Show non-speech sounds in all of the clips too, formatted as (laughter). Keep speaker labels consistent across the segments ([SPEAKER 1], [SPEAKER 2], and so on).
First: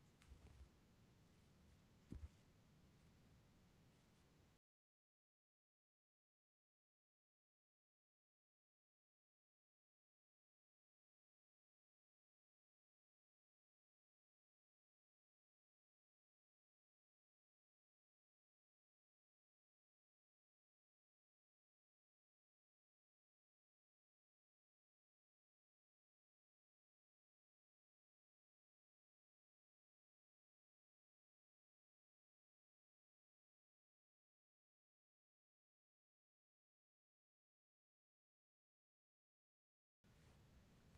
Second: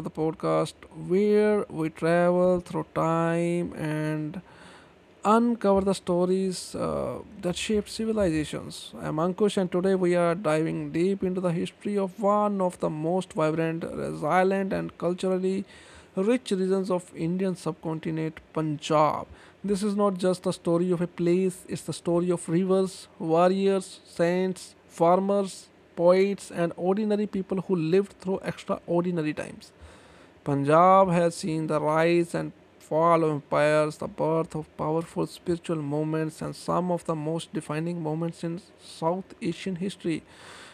[SPEAKER 1] the podcast where we travel through time and uncover the stories that shaped civilizations. I'm Ankush, and today we are diving deep into the history of one of the most vibrant, resilient, and culturally rich regions of Indian subcontinent, Punjab. This is not just the story of a place; it's the story of rivers, warriors, saints, farmers, poets, and ordinary people who lived through extraordinary times. Punjab has seen the rise and fall of empires, the birth of powerful spiritual movements, and some of the most defining moments in South Asian history.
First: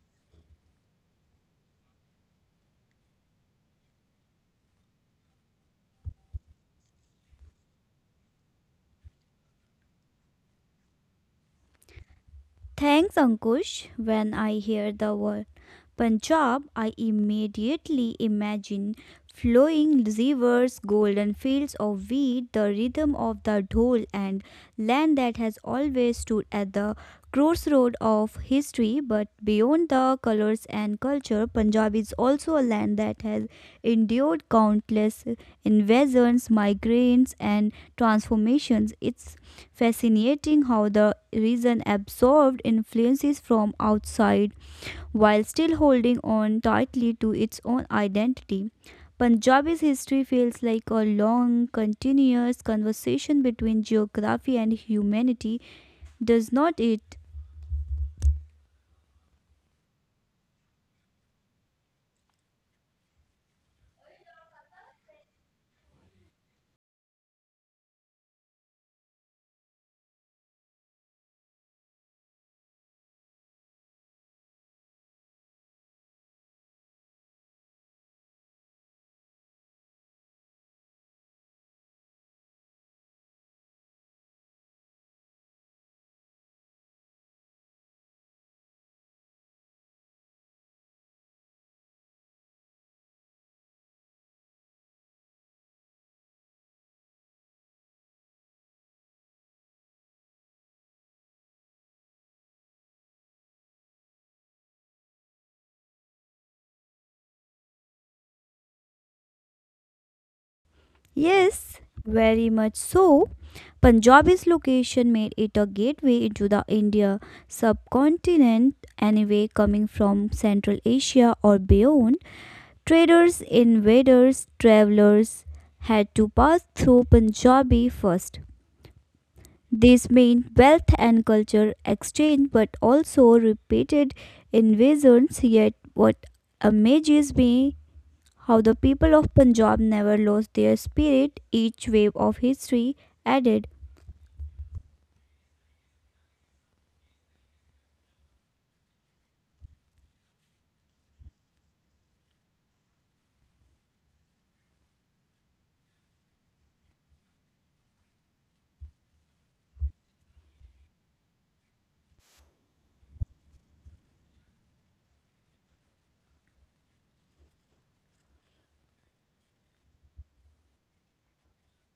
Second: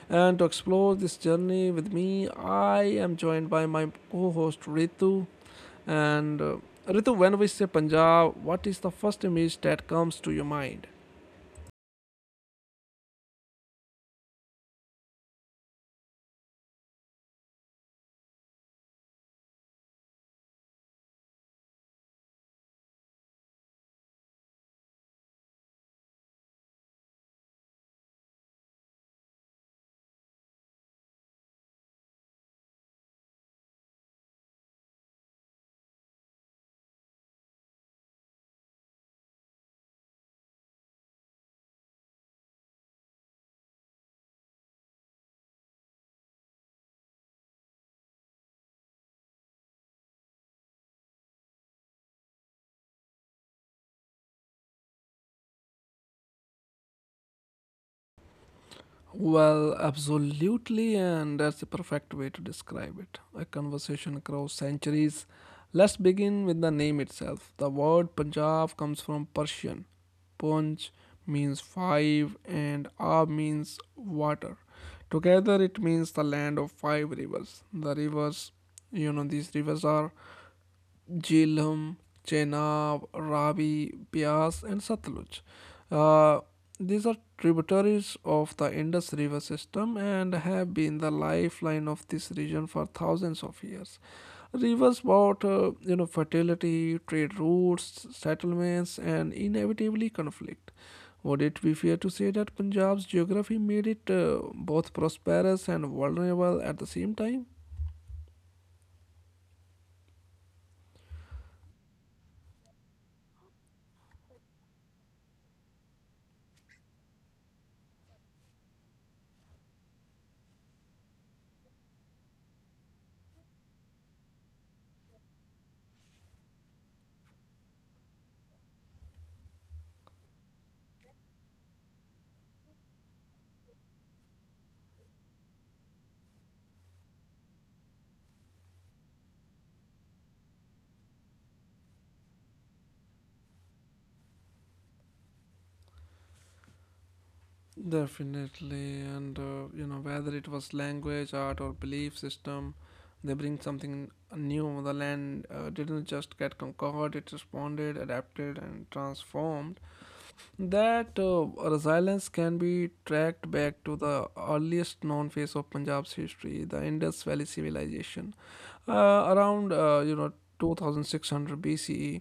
[SPEAKER 1] And to explore this journey with me, I am joined by my co host Ritu. And Ritu, when we say Punjab, what is the first image that comes to your mind?
[SPEAKER 2] Thanks, Ankush. When I hear the word Punjab, I immediately imagine flowing rivers, golden fields of wheat, the rhythm of the dhol, and land that has always stood at the crossroad of history. But beyond the colors and culture, Punjab is also a land that has endured countless invasions, migrations, and transformations. It's fascinating how the reason absorbed influences from outside while still holding on tightly to its own identity. Punjabi's history feels like a long, continuous conversation between geography and humanity, does not it?
[SPEAKER 1] Well, absolutely, and that's the perfect way to describe it. A conversation across centuries. Let's begin with the name itself. The word Punjab comes from Persian. Punj means five, and Ab means water. Together, it means the land of five rivers. The rivers, you know, these rivers are Jhelum, Chenab, Ravi, Bias, and Satluj. Uh, these are tributaries of the Indus River system and have been the lifeline of this region for thousands of years. Rivers brought fertility, trade routes, settlements, and inevitably conflict. Would it be fair to say that Punjab's geography made it both prosperous and vulnerable at the same time?
[SPEAKER 2] Yes, very much so. Punjabi's location made it a gateway into the India subcontinent, anyway, coming from Central Asia or beyond. Traders, invaders, travelers had to pass through Punjabi first. This meant wealth and culture exchange, but also repeated invasions. Yet, what amazes me how the people of Punjab never lost their spirit. Each wave of history added.
[SPEAKER 1] Definitely, and whether it was language, art, or belief system, they bring something new. The land didn't just get conquered; it responded, adapted, and transformed. That resilience can be tracked back to the earliest known phase of Punjab's history, the Indus Valley Civilization. Around 2600 BCE,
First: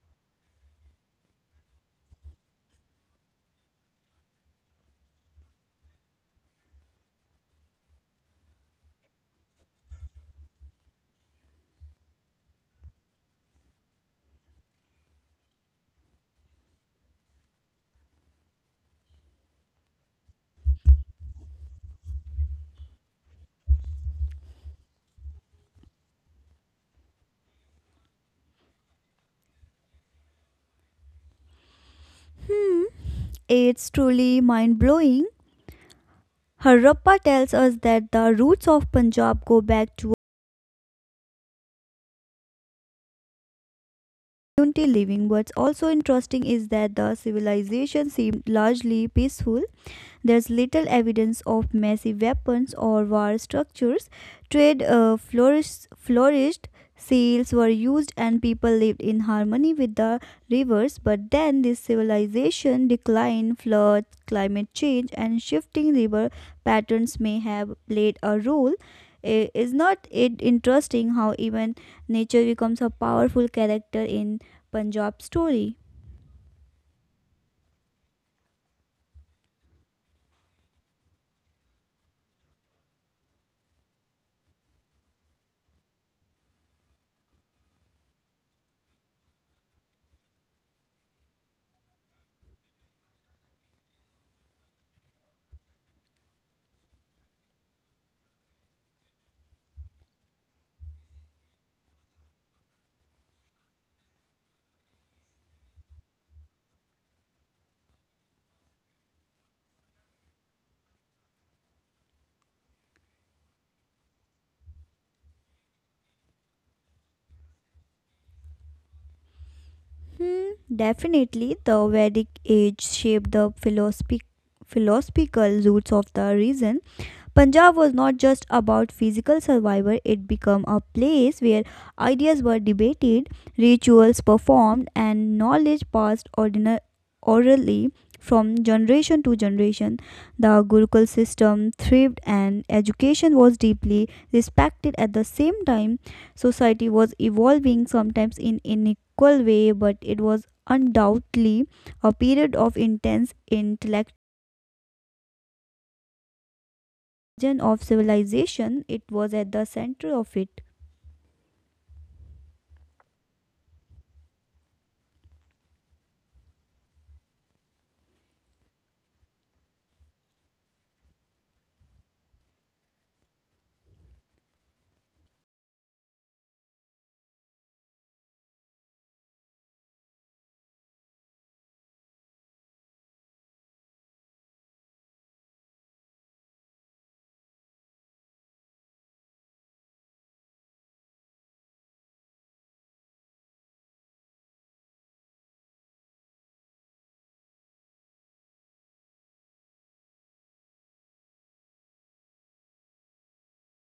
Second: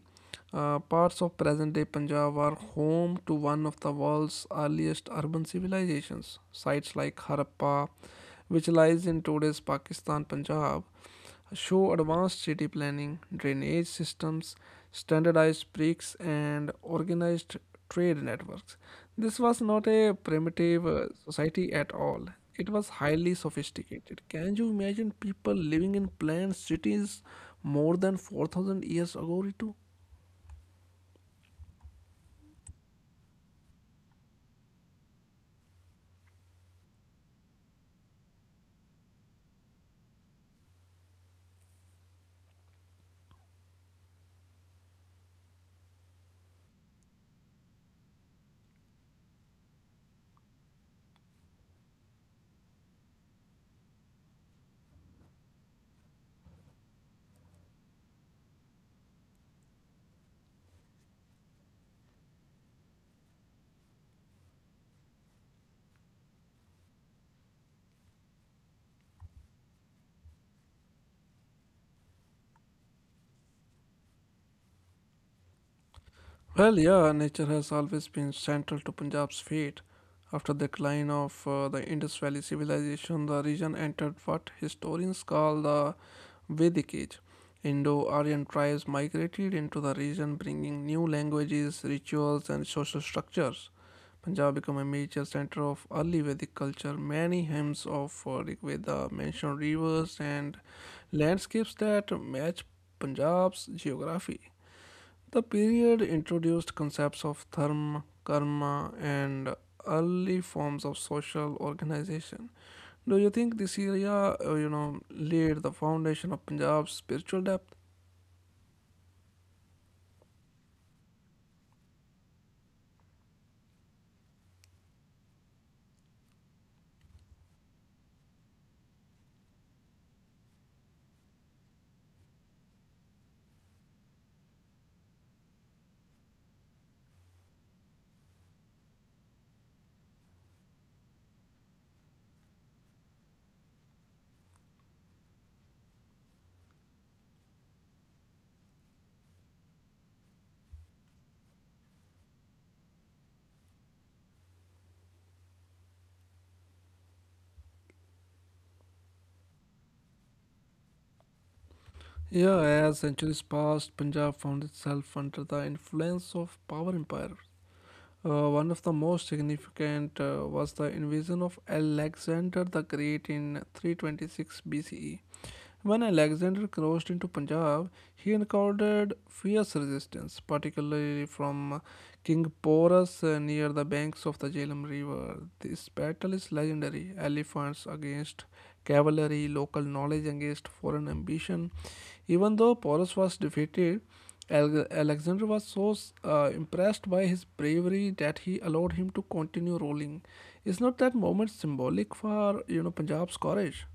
[SPEAKER 1] parts of present-day Punjab are home to one of the world's earliest urban civilizations. Sites like Harappa, which lies in today's Pakistan, Punjab, show advanced city planning, drainage systems, standardized bricks, and organized trade networks. This was not a primitive society at all. It was highly sophisticated. Can you imagine people living in planned cities more than 4,000 years ago, Ritu?
[SPEAKER 2] Hmm, it's truly mind blowing. Harappa tells us that the roots of Punjab go back to community living. What's also interesting is that the civilization seemed largely peaceful, there's little evidence of massive weapons or war structures. Trade flourished, sails were used, and people lived in harmony with the rivers. But then this civilization declined. Floods, climate change, and shifting river patterns may have played a role. Is not it interesting how even nature becomes a powerful character in Punjab story?
[SPEAKER 1] Well, yeah, nature has always been central to Punjab's fate. After the decline of the Indus Valley civilization, the region entered what historians call the Vedic Age. Indo Aryan tribes migrated into the region, bringing new languages, rituals, and social structures. Punjab became a major center of early Vedic culture. Many hymns of Rig Veda mention rivers and landscapes that match Punjab's geography. The period introduced concepts of dharma, karma, and early forms of social organization. Do you think this area, laid the foundation of Punjab's spiritual depth?
[SPEAKER 2] Hmm, definitely, the Vedic age shaped the philosophical roots of the region. Punjab was not just about physical survival, it became a place where ideas were debated, rituals performed, and knowledge passed orally from generation to generation. The Gurukul system thrived and education was deeply respected at the same time. Society was evolving, sometimes in unequal way, but it was undoubtedly a period of intense intellectual of civilization, it was at the center of it.
[SPEAKER 1] Yeah, as centuries passed, Punjab found itself under the influence of power empire. One of the most significant was the invasion of Alexander the Great in 326 BCE. When Alexander crossed into Punjab, he encountered fierce resistance, particularly from King Porus near the banks of the Jhelum River. This battle is legendary elephants against cavalry, local knowledge against foreign ambition. Even though Porus was defeated, Alexander was so impressed by his bravery that he allowed him to continue rolling. Is not that moment symbolic for Punjab's courage?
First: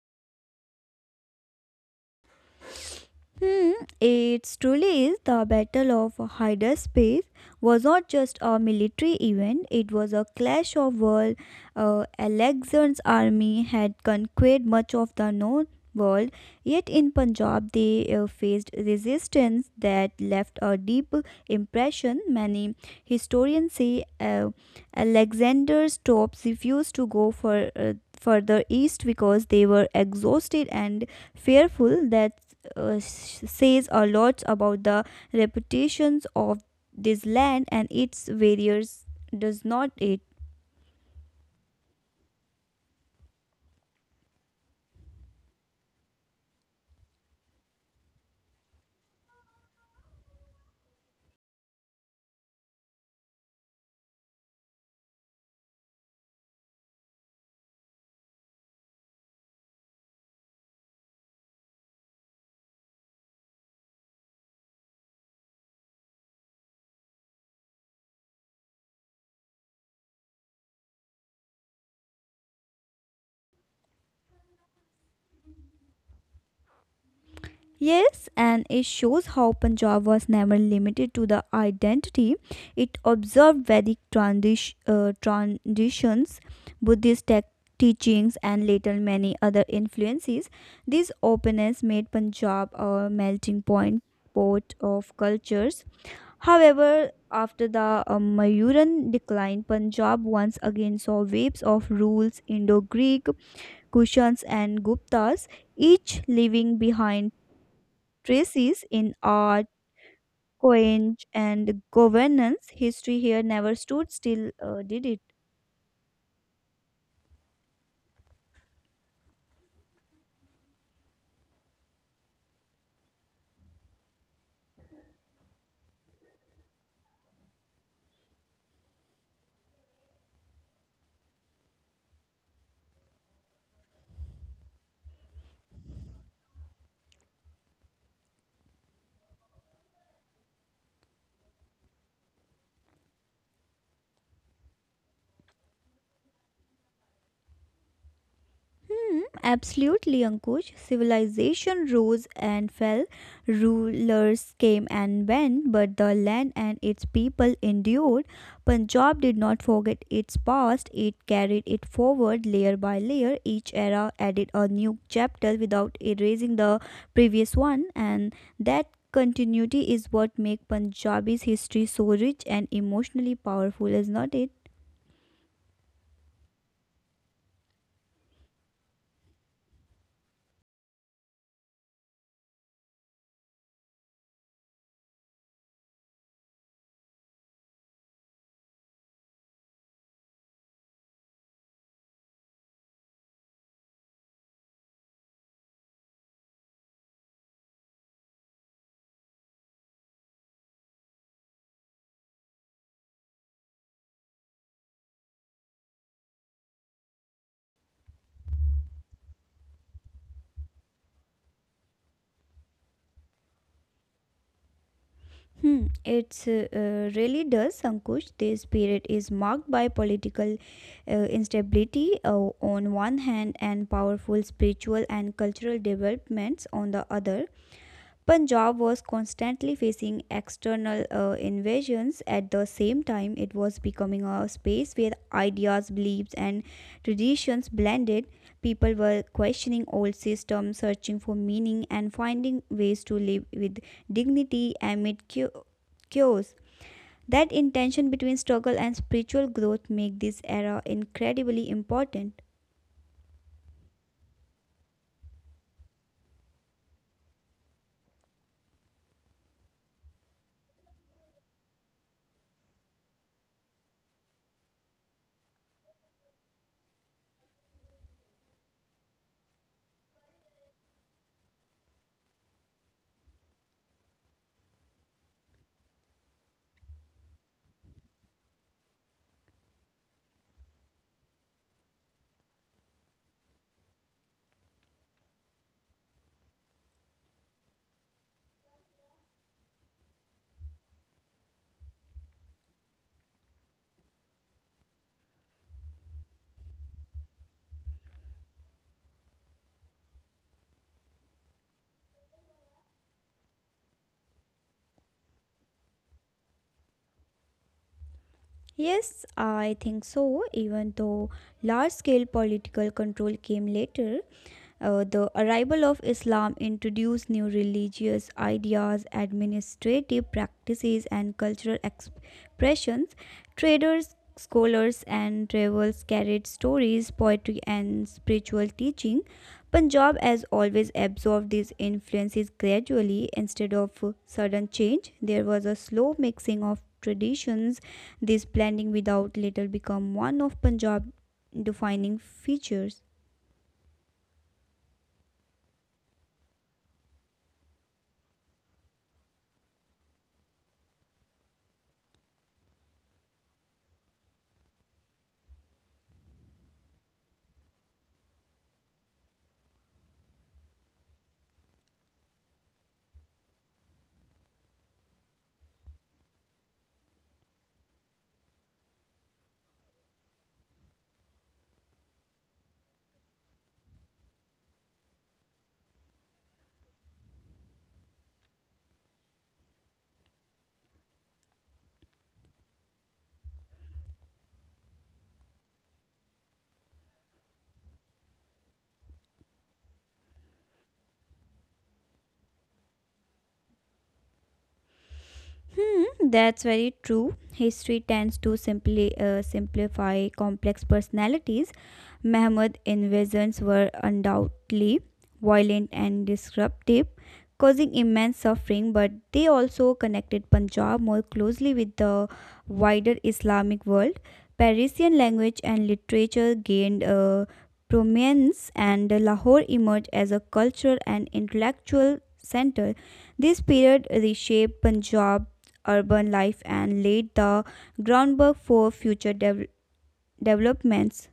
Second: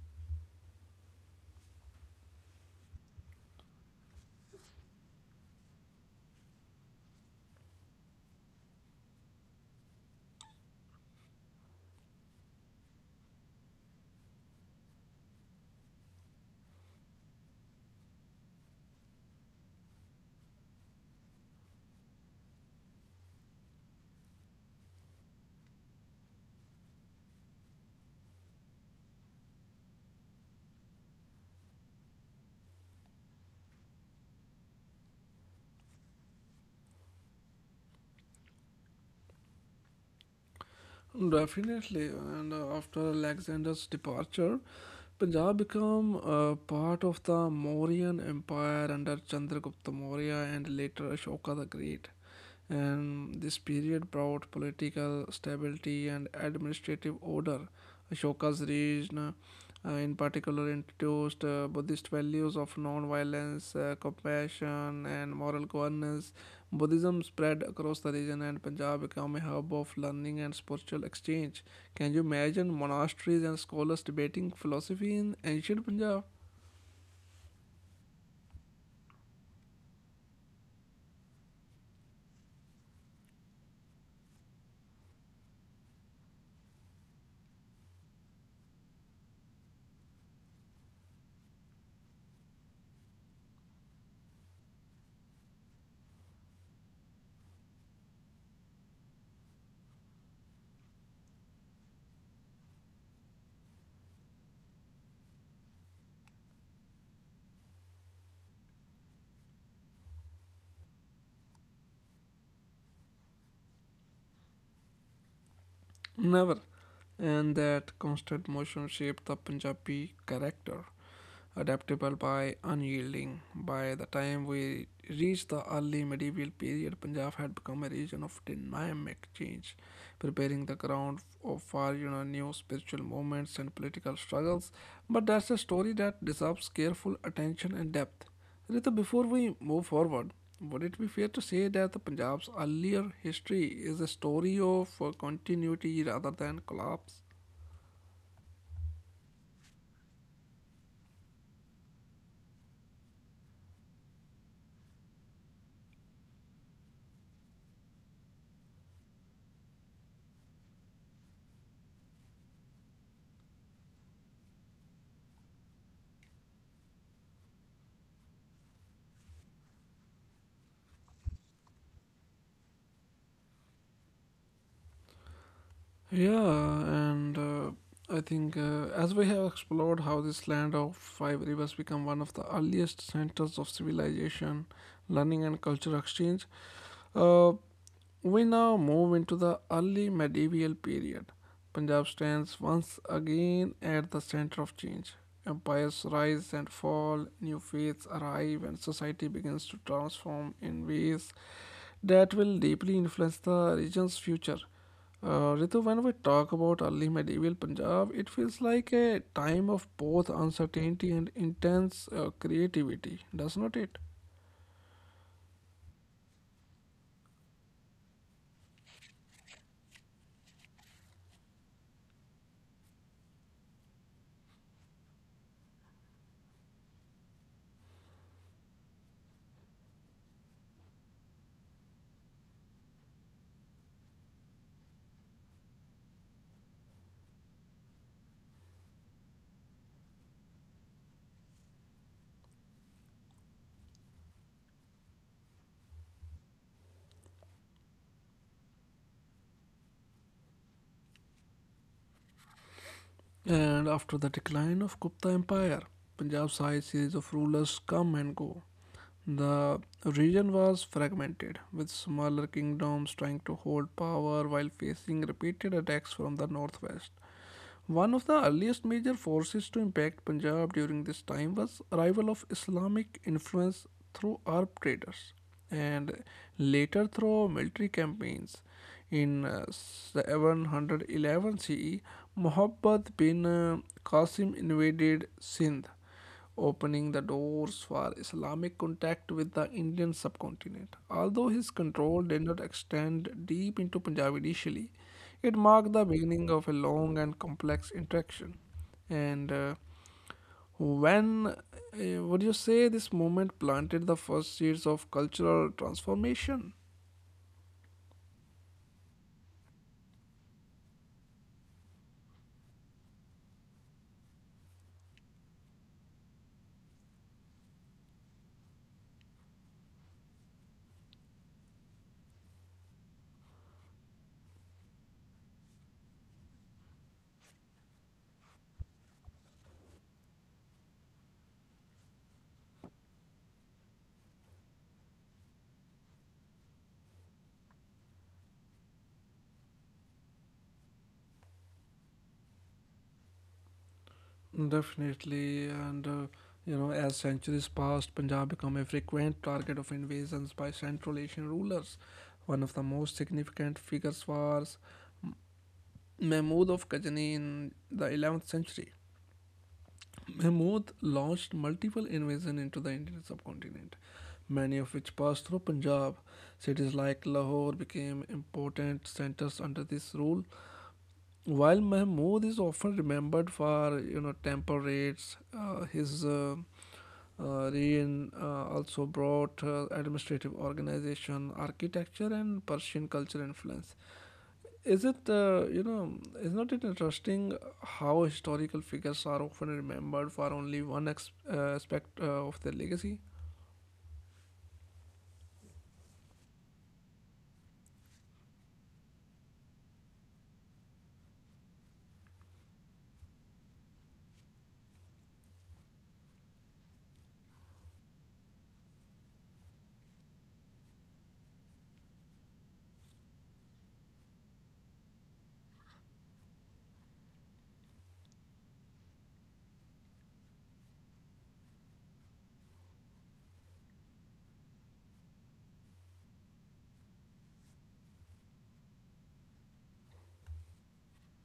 [SPEAKER 2] Hmm, it truly is. The Battle of Hydarspace was not just a military event, it was a clash of worlds. Alexander's army had conquered much of the known world, yet in Punjab they faced resistance that left a deep impression. Many historians say Alexander's troops refused to go for, further east because they were exhausted and fearful that uh, says a lot about the reputations of this land and its warriors, does not it?
[SPEAKER 1] Definitely, and after Alexander's departure, Punjab became part of the Mauryan Empire under Chandragupta Maurya and later Ashoka the Great. And this period brought political stability and administrative order. Ashoka's reign in particular introduced Buddhist values of non-violence, compassion, and moral governance. Buddhism spread across the region, and Punjab became a hub of learning and spiritual exchange. Can you imagine monasteries and scholars debating philosophy in ancient Punjab?
[SPEAKER 2] Yes, and it shows how Punjab was never limited to the identity. It observed Vedic traditions, Buddhist tech teachings, and later many other influences. This openness made Punjab a melting point pot of cultures. However, after the Mayuran decline, Punjab once again saw waves of rules, Indo Greek, Kushans, and Guptas, each leaving behind traces in art, coinage, and governance. History here never stood still, did it?
[SPEAKER 1] Never. And that constant motion shaped the Punjabi character. Adaptable by unyielding. By the time we reached the early medieval period, Punjab had become a region of dynamic change, preparing the ground for new spiritual movements and political struggles. But that's a story that deserves careful attention and depth. Rita, before we move forward, would it be fair to say that the Punjab's earlier history is a story of continuity rather than collapse?
[SPEAKER 2] Hmm, absolutely, Ankush. Civilization rose and fell, rulers came and went, but the land and its people endured. Punjab did not forget its past, it carried it forward layer by layer. Each era added a new chapter without erasing the previous one, and that continuity is what makes Punjabi's history so rich and emotionally powerful, is not it?
[SPEAKER 1] Yeah, and I think as we have explored how this land of five rivers become one of the earliest centers of civilization, learning, and cultural exchange, uh, we now move into the early medieval period. Punjab stands once again at the center of change. Empires rise and fall, new faiths arrive, and society begins to transform in ways that will deeply influence the region's future. Ritu, when we talk about early medieval Punjab, it feels like a time of both uncertainty and intense creativity, does not it?
[SPEAKER 2] Hmm, it's really does, Ankush. This period is marked by political instability on one hand and powerful spiritual and cultural developments on the other. Punjab was constantly facing external invasions. At the same time, it was becoming a space where ideas, beliefs, and traditions blended. People were questioning old systems, searching for meaning, and finding ways to live with dignity amid chaos. That intention between struggle and spiritual growth make this era incredibly important.
[SPEAKER 1] And after the decline of Gupta Empire, Punjab's high series of rulers come and go. The region was fragmented, with smaller kingdoms trying to hold power while facing repeated attacks from the northwest. One of the earliest major forces to impact Punjab during this time was arrival of Islamic influence through Arab traders and later through military campaigns. In 711 CE, Muhammad bin Qasim invaded Sindh opening the doors for Islamic contact with the Indian subcontinent. Although his control did not extend deep into Punjab initially, it marked the beginning of a long and complex interaction. And when would you say this moment planted the first seeds of cultural transformation?
[SPEAKER 2] Yes, I think so, even though large scale political control came later. The arrival of Islam introduced new religious ideas, administrative practices, and cultural expressions. Traders, scholars, and travels carried stories, poetry, and spiritual teaching. Punjab has always absorbed these influences gradually instead of sudden change. There was a slow mixing of traditions. This blending without later become one of Punjab defining features.
[SPEAKER 1] Definitely, and as centuries passed, Punjab became a frequent target of invasions by Central Asian rulers. One of the most significant figures was Mahmud of Ghazni in the 11th century. Mahmud launched multiple invasions into the Indian subcontinent, many of which passed through Punjab. Cities like Lahore became important centers under this rule. While Mahmud is often remembered for temper raids, his Rien also brought administrative organization, architecture, and Persian culture influence. Is it, uh, you know, is not it interesting how historical figures are often remembered for only one aspect of their legacy?
[SPEAKER 2] Hmm, that's very true. History tends to simply simplify complex personalities. Mahmud's invasions were undoubtedly violent and disruptive, causing immense suffering, but they also connected Punjab more closely with the wider Islamic world. Persian language and literature gained prominence, and Lahore emerged as a cultural and intellectual center. This period reshaped Punjab's urban life and laid the groundwork for future developments.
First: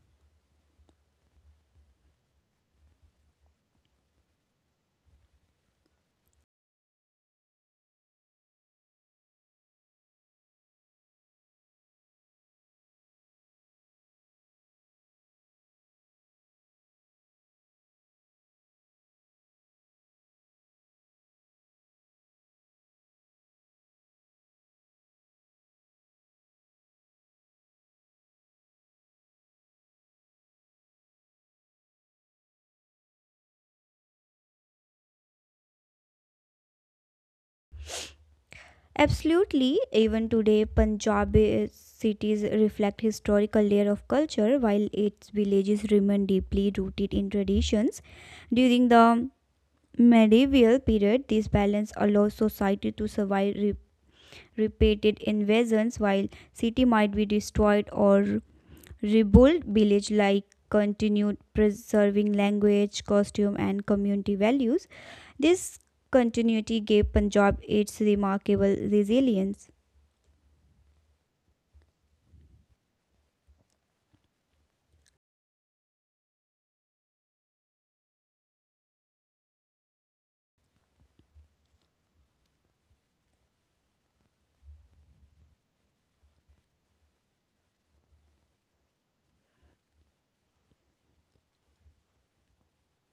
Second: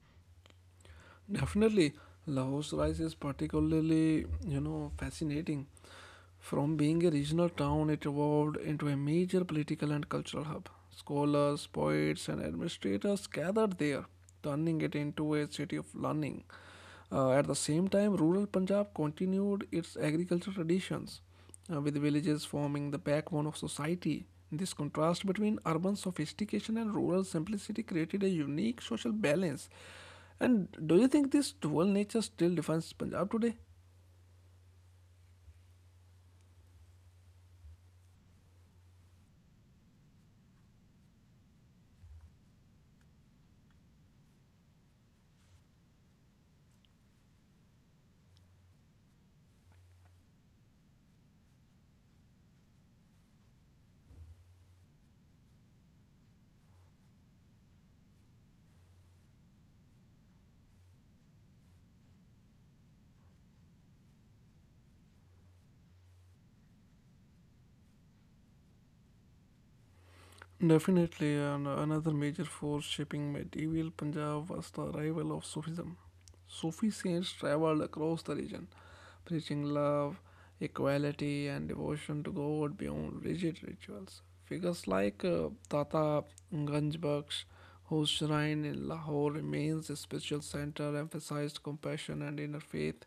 [SPEAKER 1] Definitely, Lahore's rise is particularly fascinating. From being a regional town, it evolved into a major political and cultural hub. Scholars, poets, and administrators gathered there, turning it into a city of learning. At the same time, rural Punjab continued its agricultural traditions, with villages forming the backbone of society. This contrast between urban sophistication and rural simplicity created a unique social balance. And do you think this dual nature still defines Punjab today?
[SPEAKER 2] Absolutely, even today, Punjabi cities reflect historical layer of culture, while its villages remain deeply rooted in traditions. During the medieval period, this balance allows society to survive repeated invasions, while city might be destroyed or rebuilt. Village like continued preserving language, costume, and community values. This continuity gave Punjab its remarkable resilience.
[SPEAKER 1] Definitely, and another major force shaping medieval Punjab was the arrival of Sufism. Sufi saints traveled across the region, preaching love, equality, and devotion to God beyond rigid rituals. Figures like Tata Ganjbaksh, whose shrine in Lahore remains a spiritual center, emphasized compassion and inner faith.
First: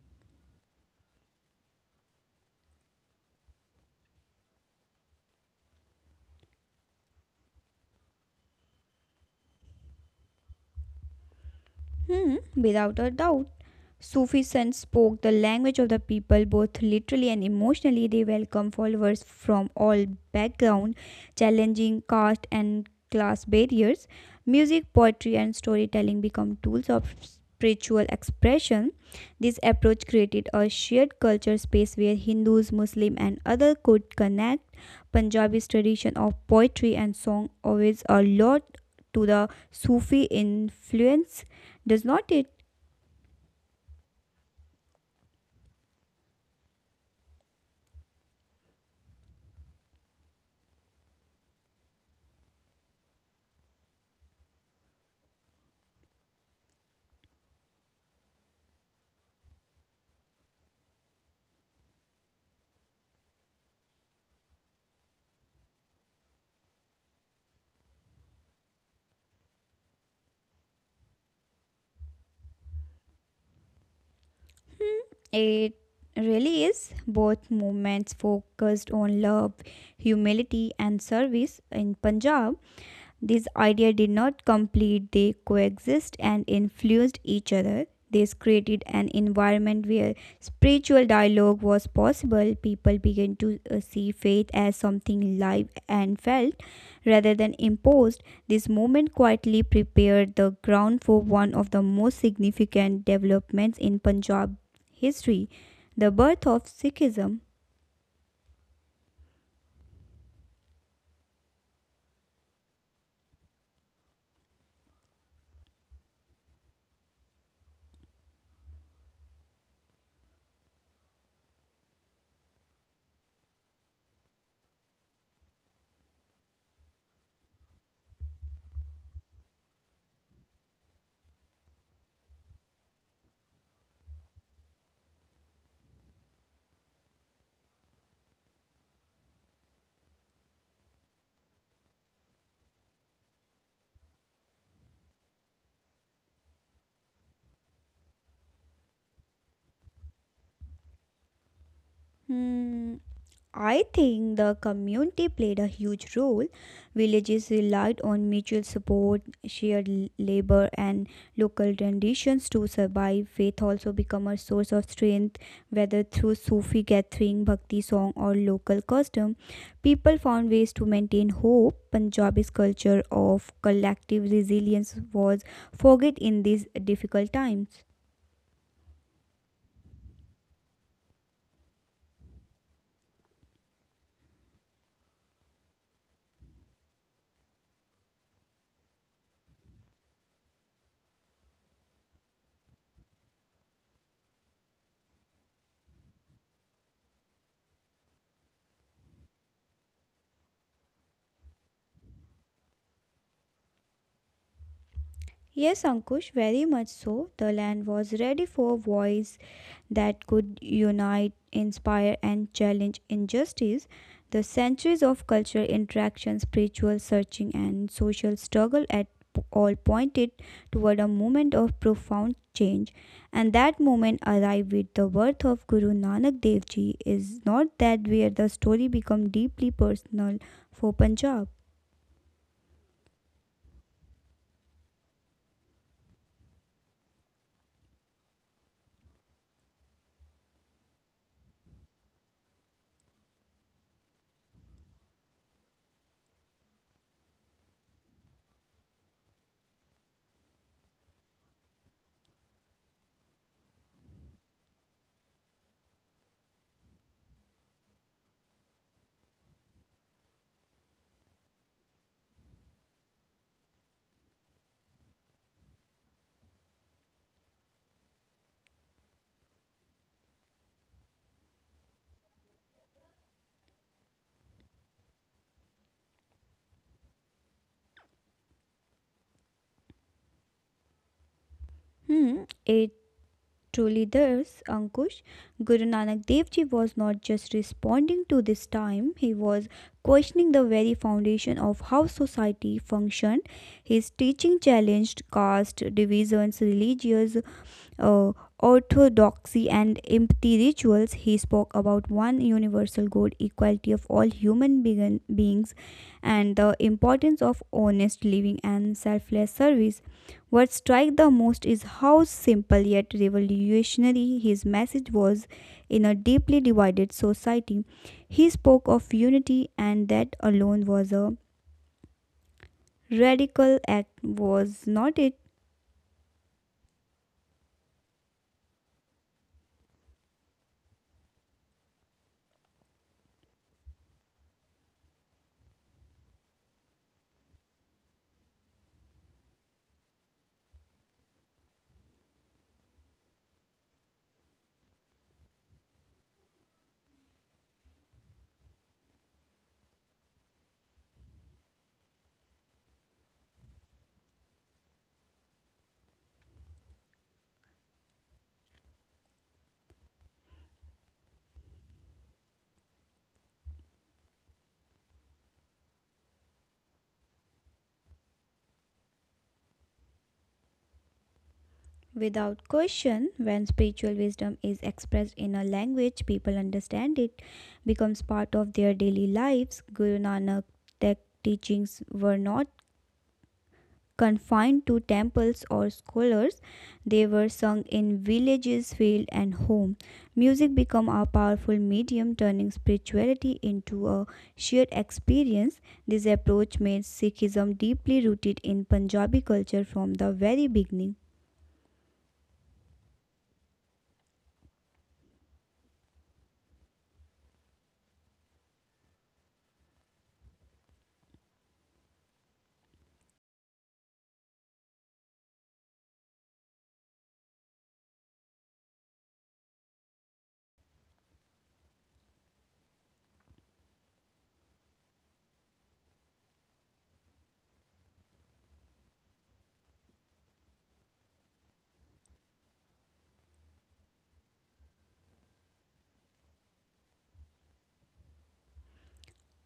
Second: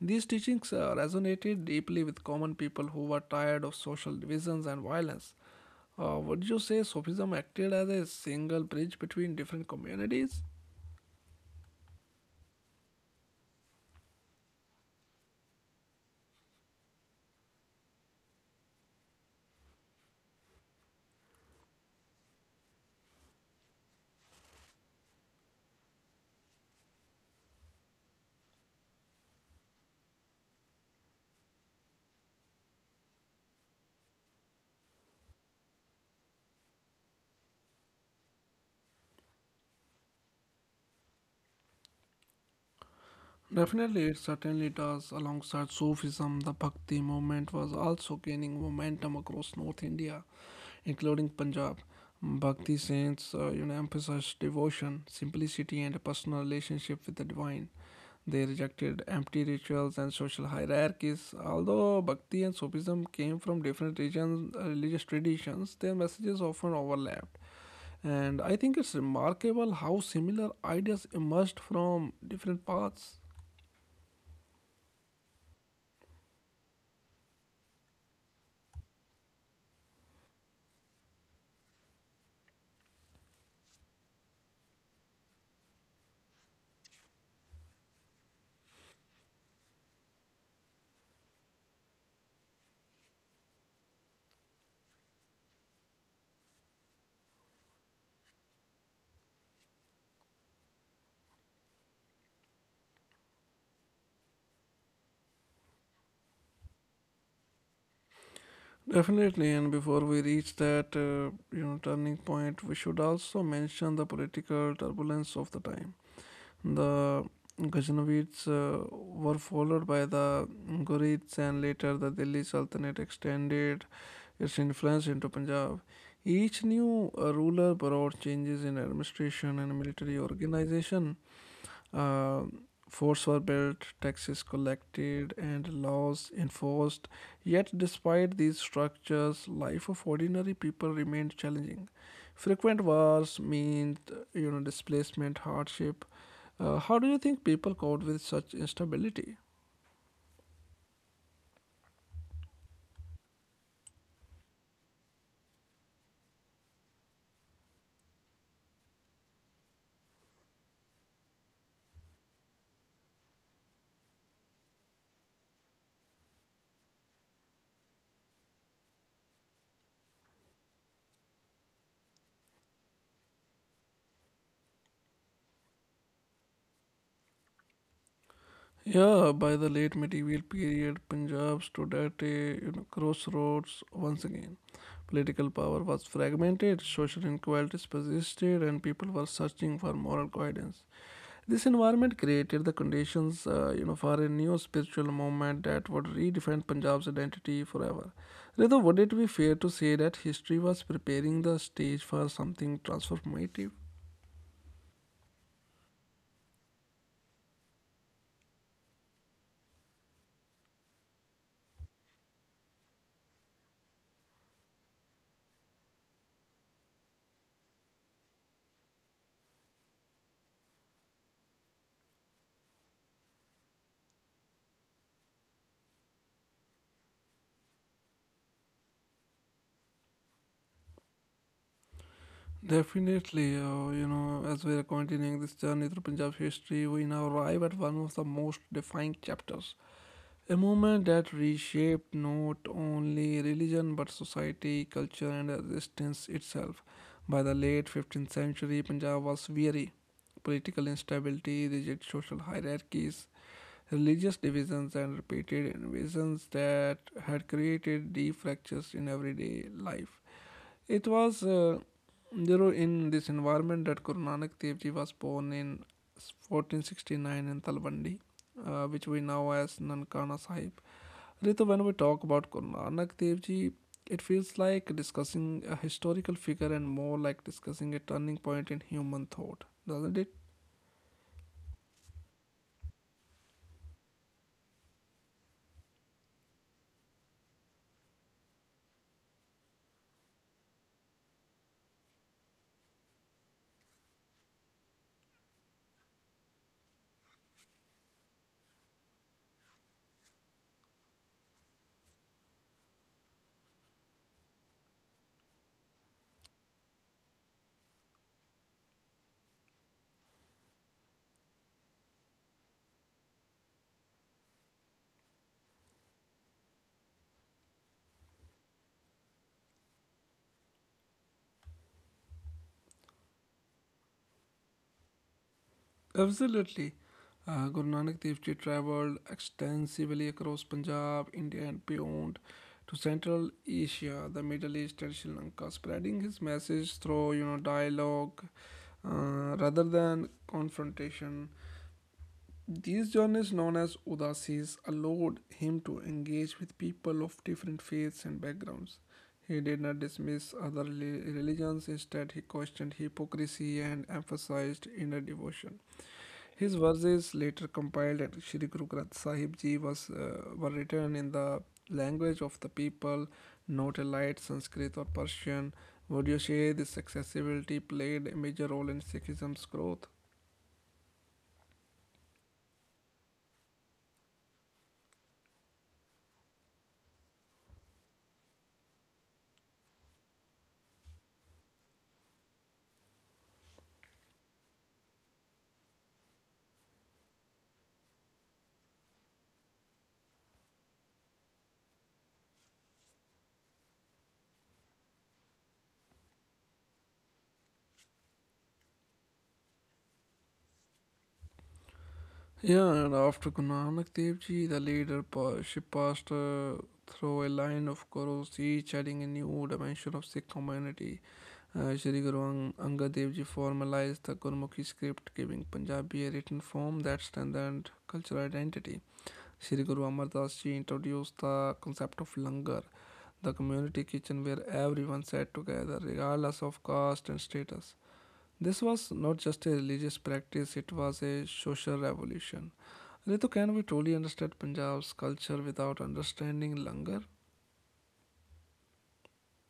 [SPEAKER 1] These teachings resonated deeply with common people who were tired of social divisions and violence. Would you say Sufism acted as a single bridge between different communities?
[SPEAKER 2] Hmm, without a doubt. Sufi sons spoke the language of the people both literally and emotionally. They welcomed followers from all backgrounds, challenging caste and class barriers. Music, poetry, and storytelling become tools of spiritual expression. This approach created a shared culture space where Hindus, Muslims, and others could connect. Punjabi's tradition of poetry and song owes a lot to the Sufi influence. Does not it?
[SPEAKER 1] Definitely, it certainly does. Alongside Sufism, the Bhakti movement was also gaining momentum across North India, including Punjab. Bhakti saints, emphasized devotion, simplicity, and a personal relationship with the divine. They rejected empty rituals and social hierarchies. Although Bhakti and Sufism came from different regions, religious traditions, their messages often overlapped. And I think it's remarkable how similar ideas emerged from different paths.
[SPEAKER 2] It really is. Both movements focused on love, humility, and service in Punjab. This idea did not complete, they coexist and influenced each other. This created an environment where spiritual dialogue was possible. People began to see faith as something live and felt rather than imposed. This movement quietly prepared the ground for one of the most significant developments in Punjab history, the birth of Sikhism.
[SPEAKER 1] Definitely, and before we reach that, turning point, we should also mention the political turbulence of the time. The Ghaznavids were followed by the Ghurids, and later the Delhi Sultanate extended its influence into Punjab. Each new ruler brought changes in administration and military organization. Um Forts were built, taxes collected, and laws enforced. Yet, despite these structures, life of ordinary people remained challenging. Frequent wars meant, displacement, hardship. How do you think people coped with such instability?
[SPEAKER 2] Hmm. I think the community played a huge role. Villages relied on mutual support, labor, and local traditions to survive. Faith also became a source of strength, whether through Sufi gathering, bhakti song, or local custom. People found ways to maintain hope. Punjabi's culture of collective resilience was forged in these difficult times.
[SPEAKER 1] Yeah, by the late medieval period, Punjab stood at a crossroads once again. Political power was fragmented, social inequalities persisted, and people were searching for moral guidance. This environment created the conditions, for a new spiritual movement that would redefine Punjab's identity forever. Rather, would it be fair to say that history was preparing the stage for something transformative?
[SPEAKER 2] Yes, Ankush, very much so. The land was ready for a voice that could unite, inspire, and challenge injustice. The centuries of cultural interaction, spiritual searching, and social struggle at all pointed toward a moment of profound change. And that moment arrived with the birth of Guru Nanak Dev Ji. Is not that where the story become deeply personal for Punjab.
[SPEAKER 1] Definitely, as we are continuing this journey through Punjab history, we now arrive at one of the most defining chapters. A movement that reshaped not only religion but society, culture, and resistance itself. By the late 15th century, Punjab was weary. Political instability, rigid social hierarchies, religious divisions, and repeated invasions that had created deep fractures in everyday life. It was in this environment that Guru Nanak Dev Ji was born in 1469 in Talwandi, which we know as Nankana Sahib. Rito, when we talk about Guru Nanak Dev Ji, it feels like discussing a historical figure and more like discussing a turning point in human thought, doesn't it?
[SPEAKER 2] Hmm, it truly thus, Ankush. Guru Nanak Dev Ji was not just responding to this time, he was questioning the very foundation of how society functioned. His teaching challenged caste divisions, religious uh, orthodoxy and empty rituals, he spoke about one universal good, equality of all beings, and the importance of honest living and selfless service. What struck the most is how simple yet revolutionary his message was in a deeply divided society. He spoke of unity, and that alone was a radical act, was not it?
[SPEAKER 1] Absolutely. Guru Nanak Dev Ji traveled extensively across Punjab, India, and beyond to Central Asia, the Middle East, and Sri Lanka, spreading his message through dialogue rather than confrontation. These journeys, known as udasis, allowed him to engage with people of different faiths and backgrounds. He did not dismiss other religions. Instead, he questioned hypocrisy and emphasized inner devotion. His verses, later compiled at Shri Guru Granth Sahib Ji, were written in the language of the people, not a light Sanskrit or Persian. Would you say this accessibility played a major role in Sikhism's growth?
[SPEAKER 2] Without question, when spiritual wisdom is expressed in a language people understand it, becomes part of their daily lives. Guru Nanak teachings were not confined to temples or scholars. They were sung in villages, field and home. Music became a powerful medium turning spirituality into a shared experience. This approach made Sikhism deeply rooted in Punjabi culture from the very beginning.
[SPEAKER 1] Yeah, and after Guru Nanak Dev Ji, the she passed through a line of Gurus, each adding a new dimension of Sikh community. Shri Guru Angad Dev Ji formalized the Gurmukhi script, giving Punjabi a written form that strengthened cultural identity. Shri Guru Amar Das Ji introduced the concept of langar, the community kitchen where everyone sat together, regardless of caste and status. This was not just a religious practice, it was a social revolution. Ritu, can we truly understand Punjab's culture without understanding Langar?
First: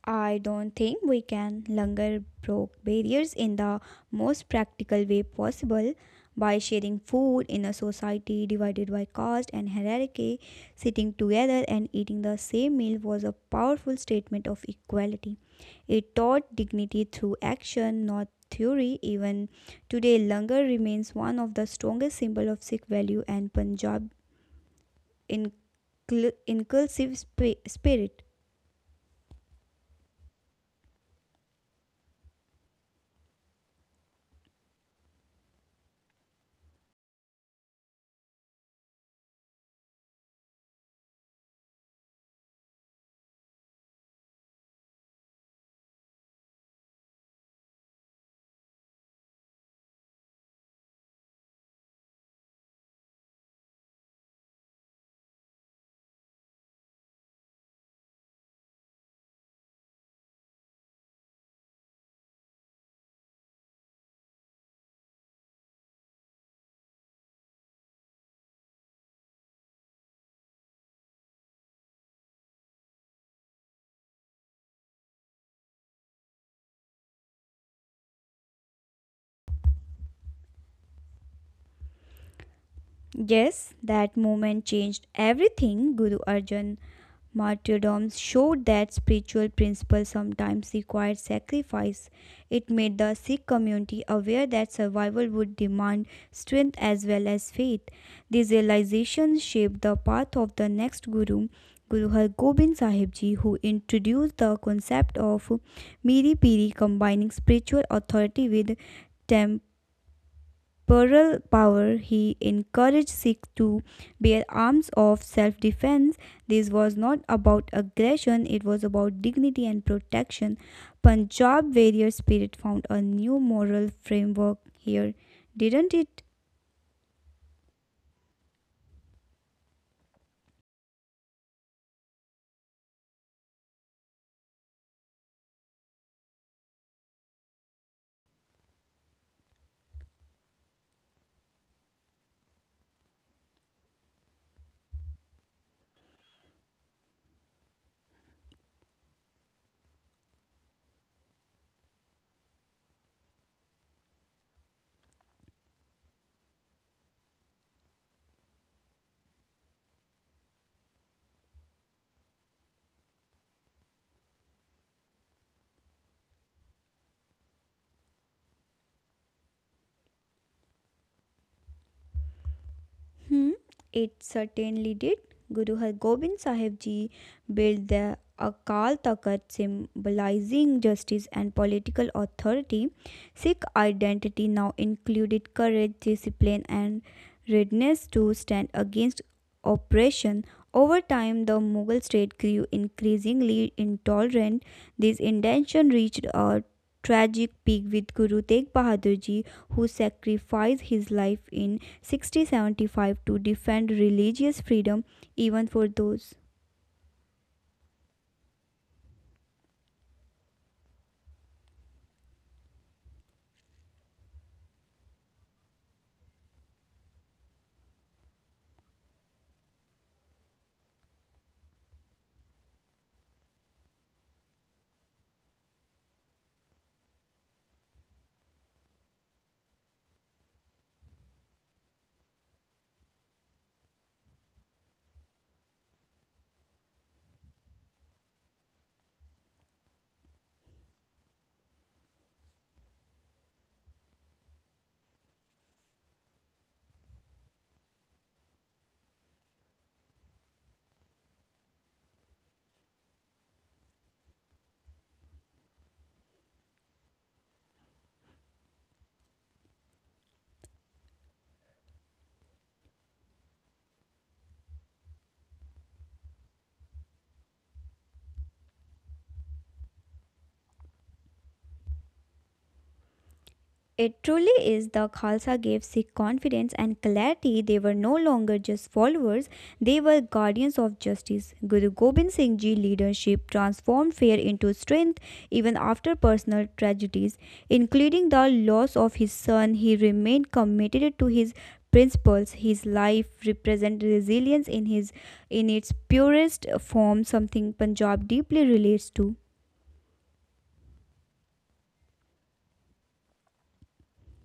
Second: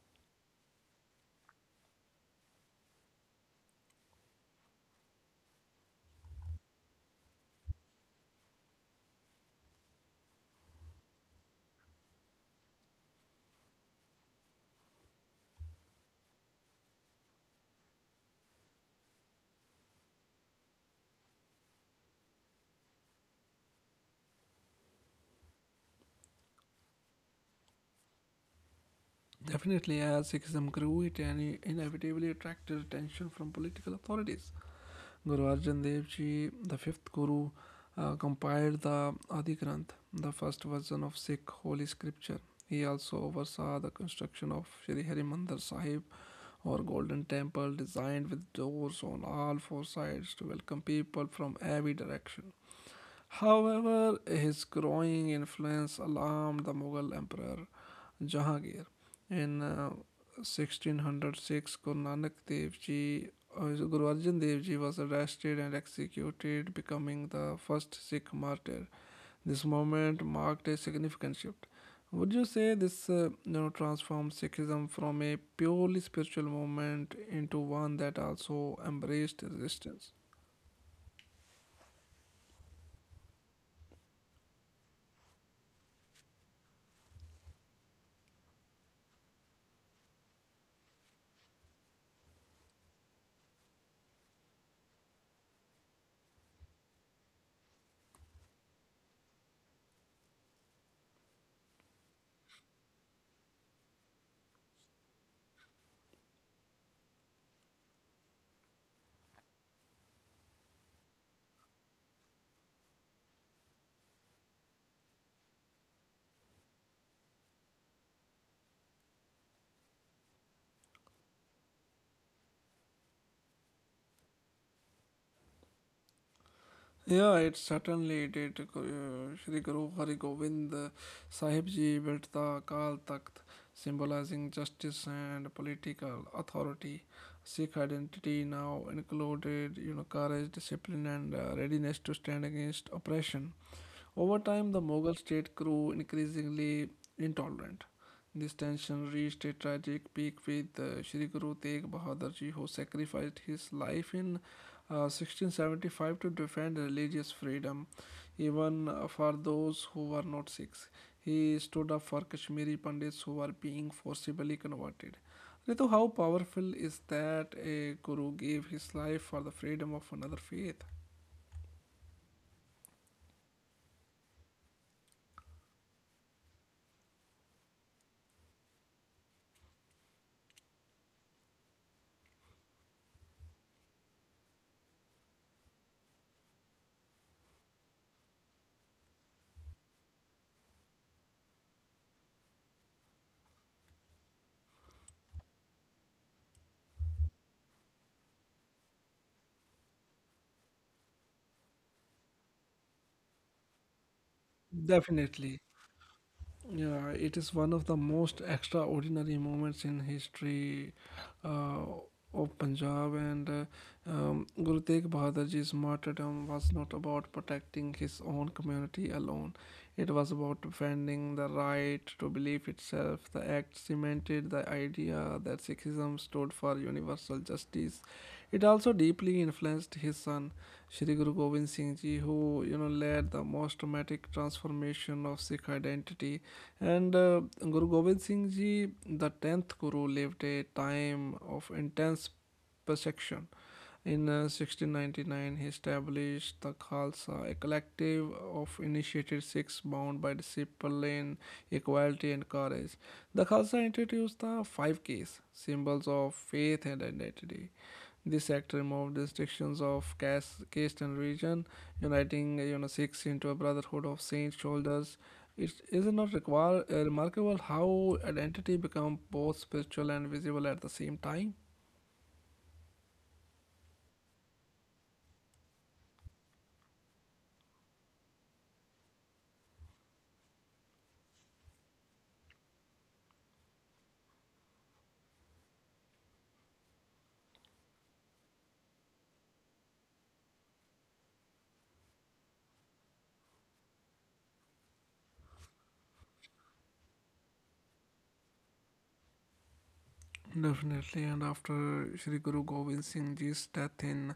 [SPEAKER 2] I don't think we can. Longer broke barriers in the most practical way possible by sharing food in a society divided by caste and hierarchy. Sitting together and eating the same meal was a powerful statement of equality. It taught dignity through action, not theory. Even today, langar remains one of the strongest symbol of Sikh value and Punjab incl- inclusive spirit.
[SPEAKER 1] Definitely, as Sikhism grew, it inevitably attracted attention from political authorities. Guru Arjan Dev Ji, the fifth Guru, compiled the Adi Granth, the first version of Sikh holy scripture. He also oversaw the construction of Shri Harimandir Sahib, or Golden Temple, designed with doors on all four sides to welcome people from every direction. However, his growing influence alarmed the Mughal Emperor Jahangir. In 1606, Guru Arjan Dev Ji was arrested and executed, becoming the first Sikh martyr. This moment marked a significant shift. Would you say this transformed Sikhism from a purely spiritual movement into one that also embraced resistance?
[SPEAKER 2] Yes, that moment changed everything. Guru Arjan martyrdoms showed that spiritual principles sometimes require sacrifice. It made the Sikh community aware that survival would demand strength as well as faith. These realizations shaped the path of the next Guru, Guru Har Gobind Sahib Ji, who introduced the concept of Miri Piri combining spiritual authority with temp- Pearl power, he encouraged Sikhs to bear arms of self defense. This was not about aggression, it was about dignity and protection. Punjab warrior spirit found a new moral framework here, didn't it?
[SPEAKER 1] Yeah, it certainly did. Shri Guru Hari Govind Sahib Ji built the Akal Takht, symbolizing justice and political authority. Sikh identity now included, courage, discipline, and readiness to stand against oppression. Over time, the Mughal state grew increasingly intolerant. This tension reached a tragic peak with Sri Guru Tegh Bahadur Ji, who sacrificed his life in 1675 to defend religious freedom, even for those who were not Sikhs. He stood up for Kashmiri Pandits who were being forcibly converted. Ritu, how powerful is that a guru gave his life for the freedom of another faith?
[SPEAKER 2] Hmm, it certainly did. Guru Har Gobind Sahib Ji built the Akal Takht symbolizing justice and political authority. Sikh identity now included courage, discipline, and readiness to stand against oppression. Over time, the Mughal state grew increasingly intolerant. This intention reached a tragic peak with Guru Tegh Bahadur Ji, who sacrificed his life in 6075 to defend religious freedom, even
[SPEAKER 1] Definitely.
[SPEAKER 2] for those.
[SPEAKER 1] Yeah, it is one of the most extraordinary moments in history uh, of Punjab, and Guru Tegh Bahadur Ji's martyrdom was not about protecting his own community alone. It was about defending the right to believe itself. The act cemented the idea that Sikhism stood for universal justice. It also deeply influenced his son Shri Guru Gobind Singh Ji, who led the most dramatic transformation of Sikh identity. And Guru Gobind Singh Ji, the tenth Guru, lived a time of intense persecution. In 1699, he established the Khalsa, a collective of initiated Sikhs bound by discipline, equality, and courage. The Khalsa introduced the five Ks, symbols of faith and identity. This act removed restrictions of caste and religion, uniting Sikhs into a brotherhood of saint shoulders. It is not require, Remarkable how identity become both spiritual and visible at the same time.
[SPEAKER 2] It truly is. The Khalsa gave Sikh confidence and clarity. They were no longer just followers, they were guardians of justice. Guru Gobind Singh Ji's leadership transformed fear into strength even after personal tragedies, including the loss of his son. He remained committed to his principles. His life represents resilience in his in its purest form, something Punjab deeply relates to.
[SPEAKER 1] Definitely, and after Sri Guru Gobind Singh Ji's death in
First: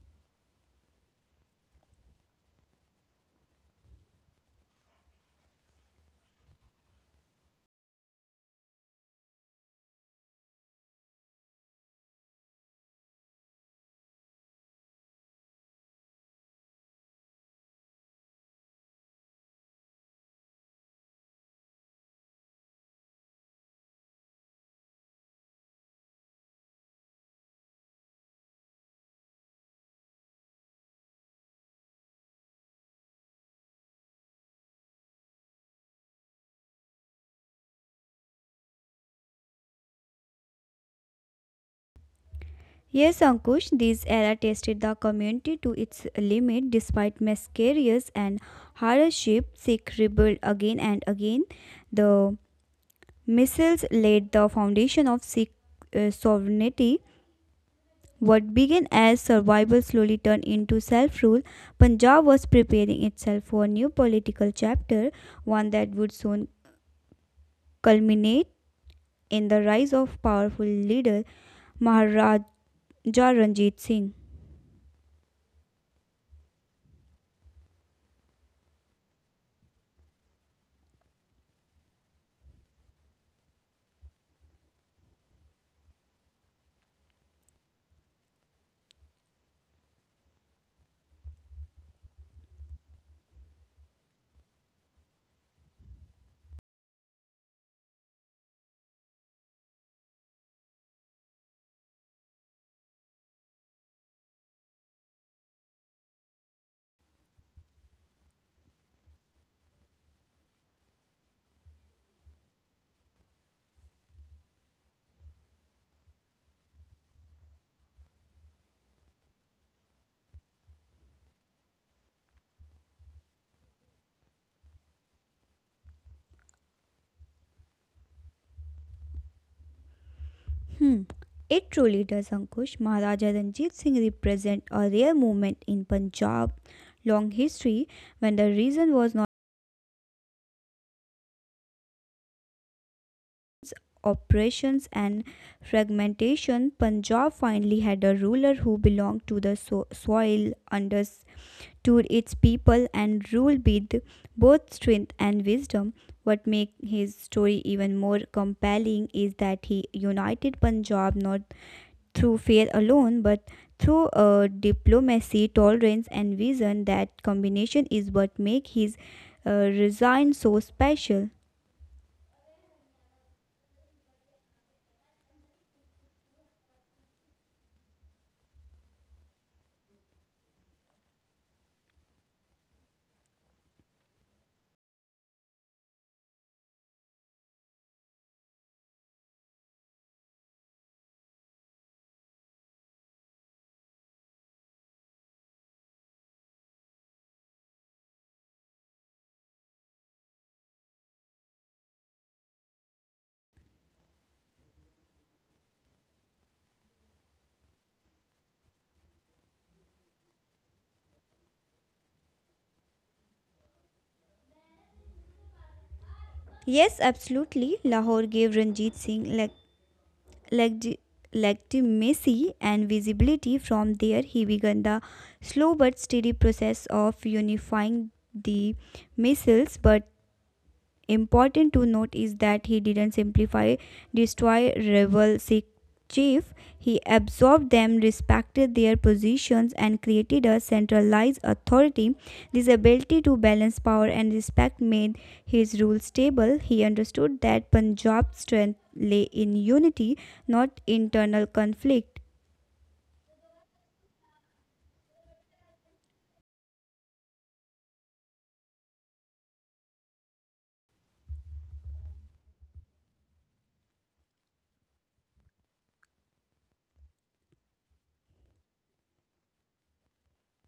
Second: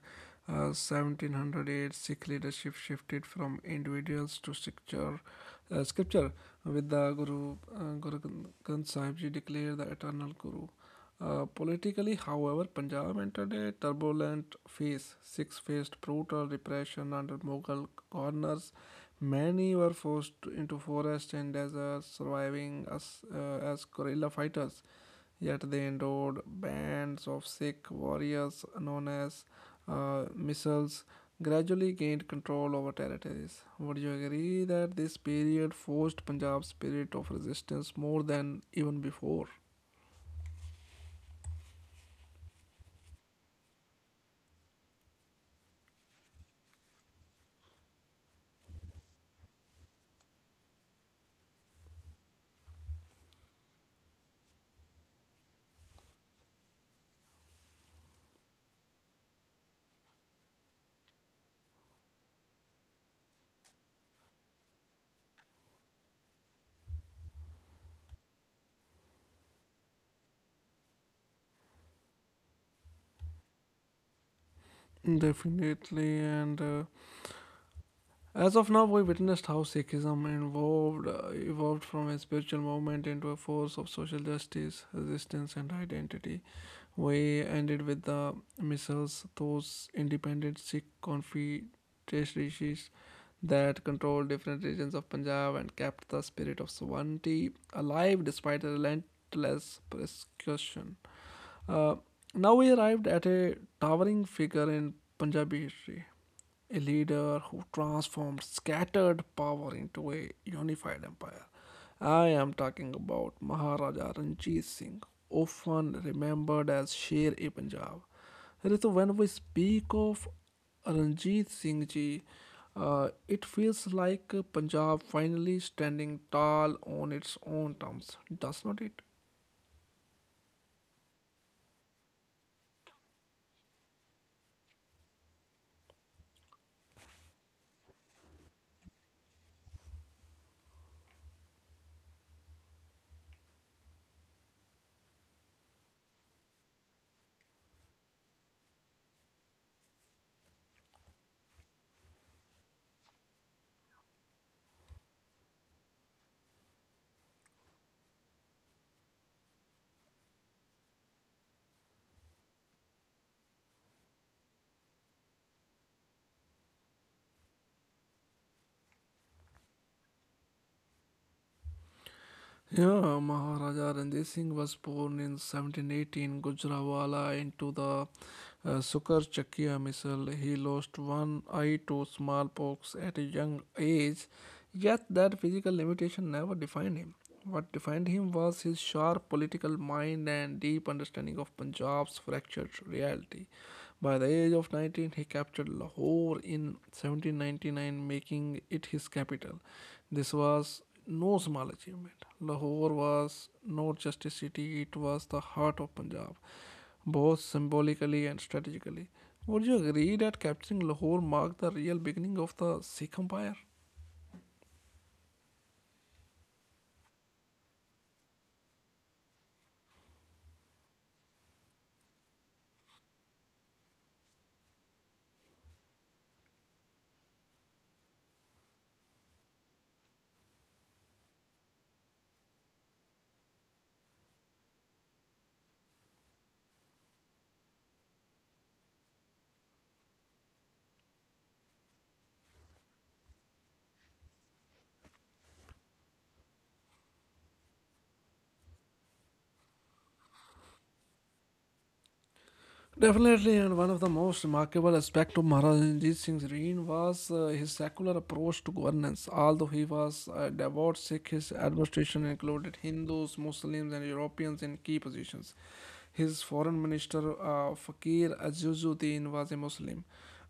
[SPEAKER 1] 1708, Sikh leadership shifted from individuals to scripture. Scripture, with the Guru Granth Sahib Ji declared the eternal Guru. Politically, however, Punjab entered a turbulent phase. Sikhs faced brutal repression under Mughal governors. Many were into forests and deserts, surviving as guerrilla fighters. Yet they endured. Bands of Sikh warriors known as missiles gradually gained control over territories. Would you agree that this period forced Punjab's spirit of resistance more than even before?
[SPEAKER 2] Yes, Ankush, this era tested the community to its limit despite miscarriages and hardship. Sikh rebelled again and again. The missiles laid the foundation of Sikh sovereignty. What began as survival slowly turned into self rule. Punjab was preparing itself for a new political chapter, one that would soon culminate in the rise of powerful leader Maharaja Ranjit Singh.
[SPEAKER 1] Definitely, and as of now, we witnessed how Sikhism evolved from a spiritual movement into a force of social justice, resistance, and identity. We ended with the missiles, those independent Sikh confederacies that controlled different regions of Punjab and kept the spirit of sovereignty alive despite a relentless persecution. Uh, Now we arrived at a towering figure in Punjabi history, a leader who transformed scattered power into a unified empire. I am talking about Maharaja Ranjit Singh, often remembered as Sher e Punjab. Ritu, when we speak of Ranjit Singh ji, it feels like Punjab finally standing tall on its own terms, does not it?
[SPEAKER 2] Hmm. It truly does, Ankush. Maharaja Ranjit Singh represent a rare movement in Punjab long history when the reason was not oppressions and fragmentation. Punjab finally had a ruler who belonged to the soil, understood its people, and ruled with both strength and wisdom. What makes his story even more compelling is that he united Punjab not through faith alone, but through diplomacy, tolerance, and vision. That combination is what make his resign so special.
[SPEAKER 1] Yeah, Maharaja Ranjit Singh was born in 1718 Gujrawala into the Sukar Chakia missile. He lost one eye to smallpox at a young age, yet that physical limitation never defined him. What defined him was his sharp political mind and deep understanding of Punjab's fractured reality. By the age of 19, he captured Lahore in 1799, making it his capital. This was no small achievement. Lahore was not just a city, it was the heart of Punjab, both symbolically and strategically. Would you agree that capturing Lahore marked the real beginning of the Sikh Empire?
[SPEAKER 2] Yes, absolutely. Lahore gave Ranjit Singh leg- legitimacy and visibility. From there, he began the slow but steady process of unifying the missiles. But important to note is that he didn't simplify, destroy rebel Sikh chief. He absorbed them, respected their positions, and created a centralized authority. This ability to balance power and respect made his rule stable. He understood that Punjab's strength lay in unity, not internal conflict.
[SPEAKER 1] Definitely, and one of the most remarkable aspects of Maharaj Singh's reign was his secular approach to governance. Although he was a devout Sikh, his administration included Hindus, Muslims, and Europeans in key positions. His foreign minister, Fakir Azizuddin, was a Muslim.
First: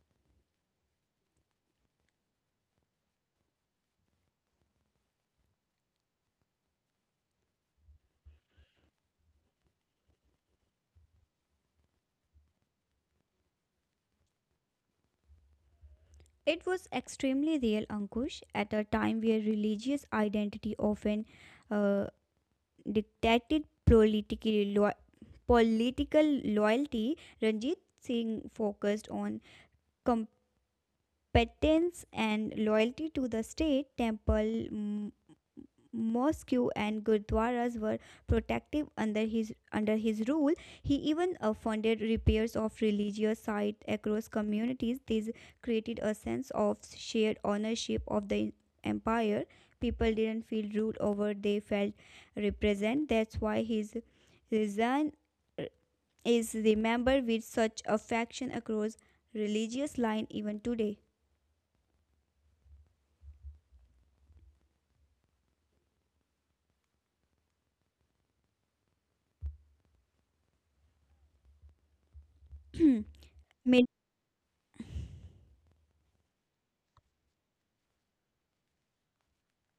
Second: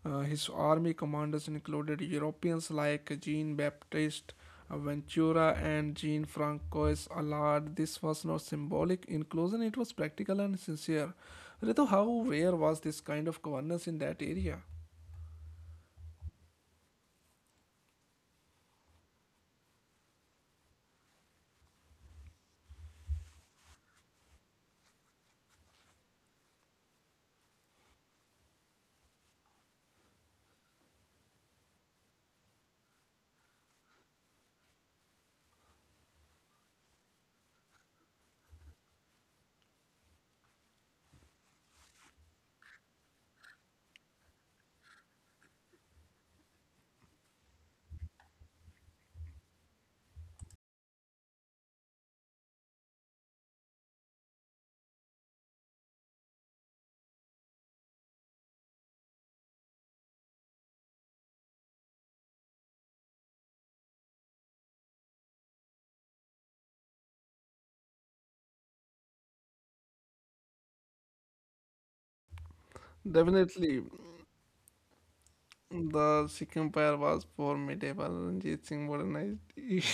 [SPEAKER 1] His army commanders included Europeans like Jean Baptiste Ventura and Jean Francois Allard. This was not symbolic inclusion, it was practical and sincere. Ritu, how rare was this kind of governance in that area?
[SPEAKER 2] It was extremely real, Ankush, at a time where religious identity often uh, detected politically political loyalty, Ranjit Singh focused on com- penance and loyalty to the state. Temple, mosque, and gurdwaras were protective under his rule. He even funded repairs of religious sites across communities. This created a sense of shared ownership of the empire. People didn't feel ruled over, they felt represented. That's why his resign is remembered with such affection across religious line even today.
[SPEAKER 1] Definitely,
[SPEAKER 2] 没
[SPEAKER 1] the Sikh Empire was poor medieval and Ranjit Singh modernized it.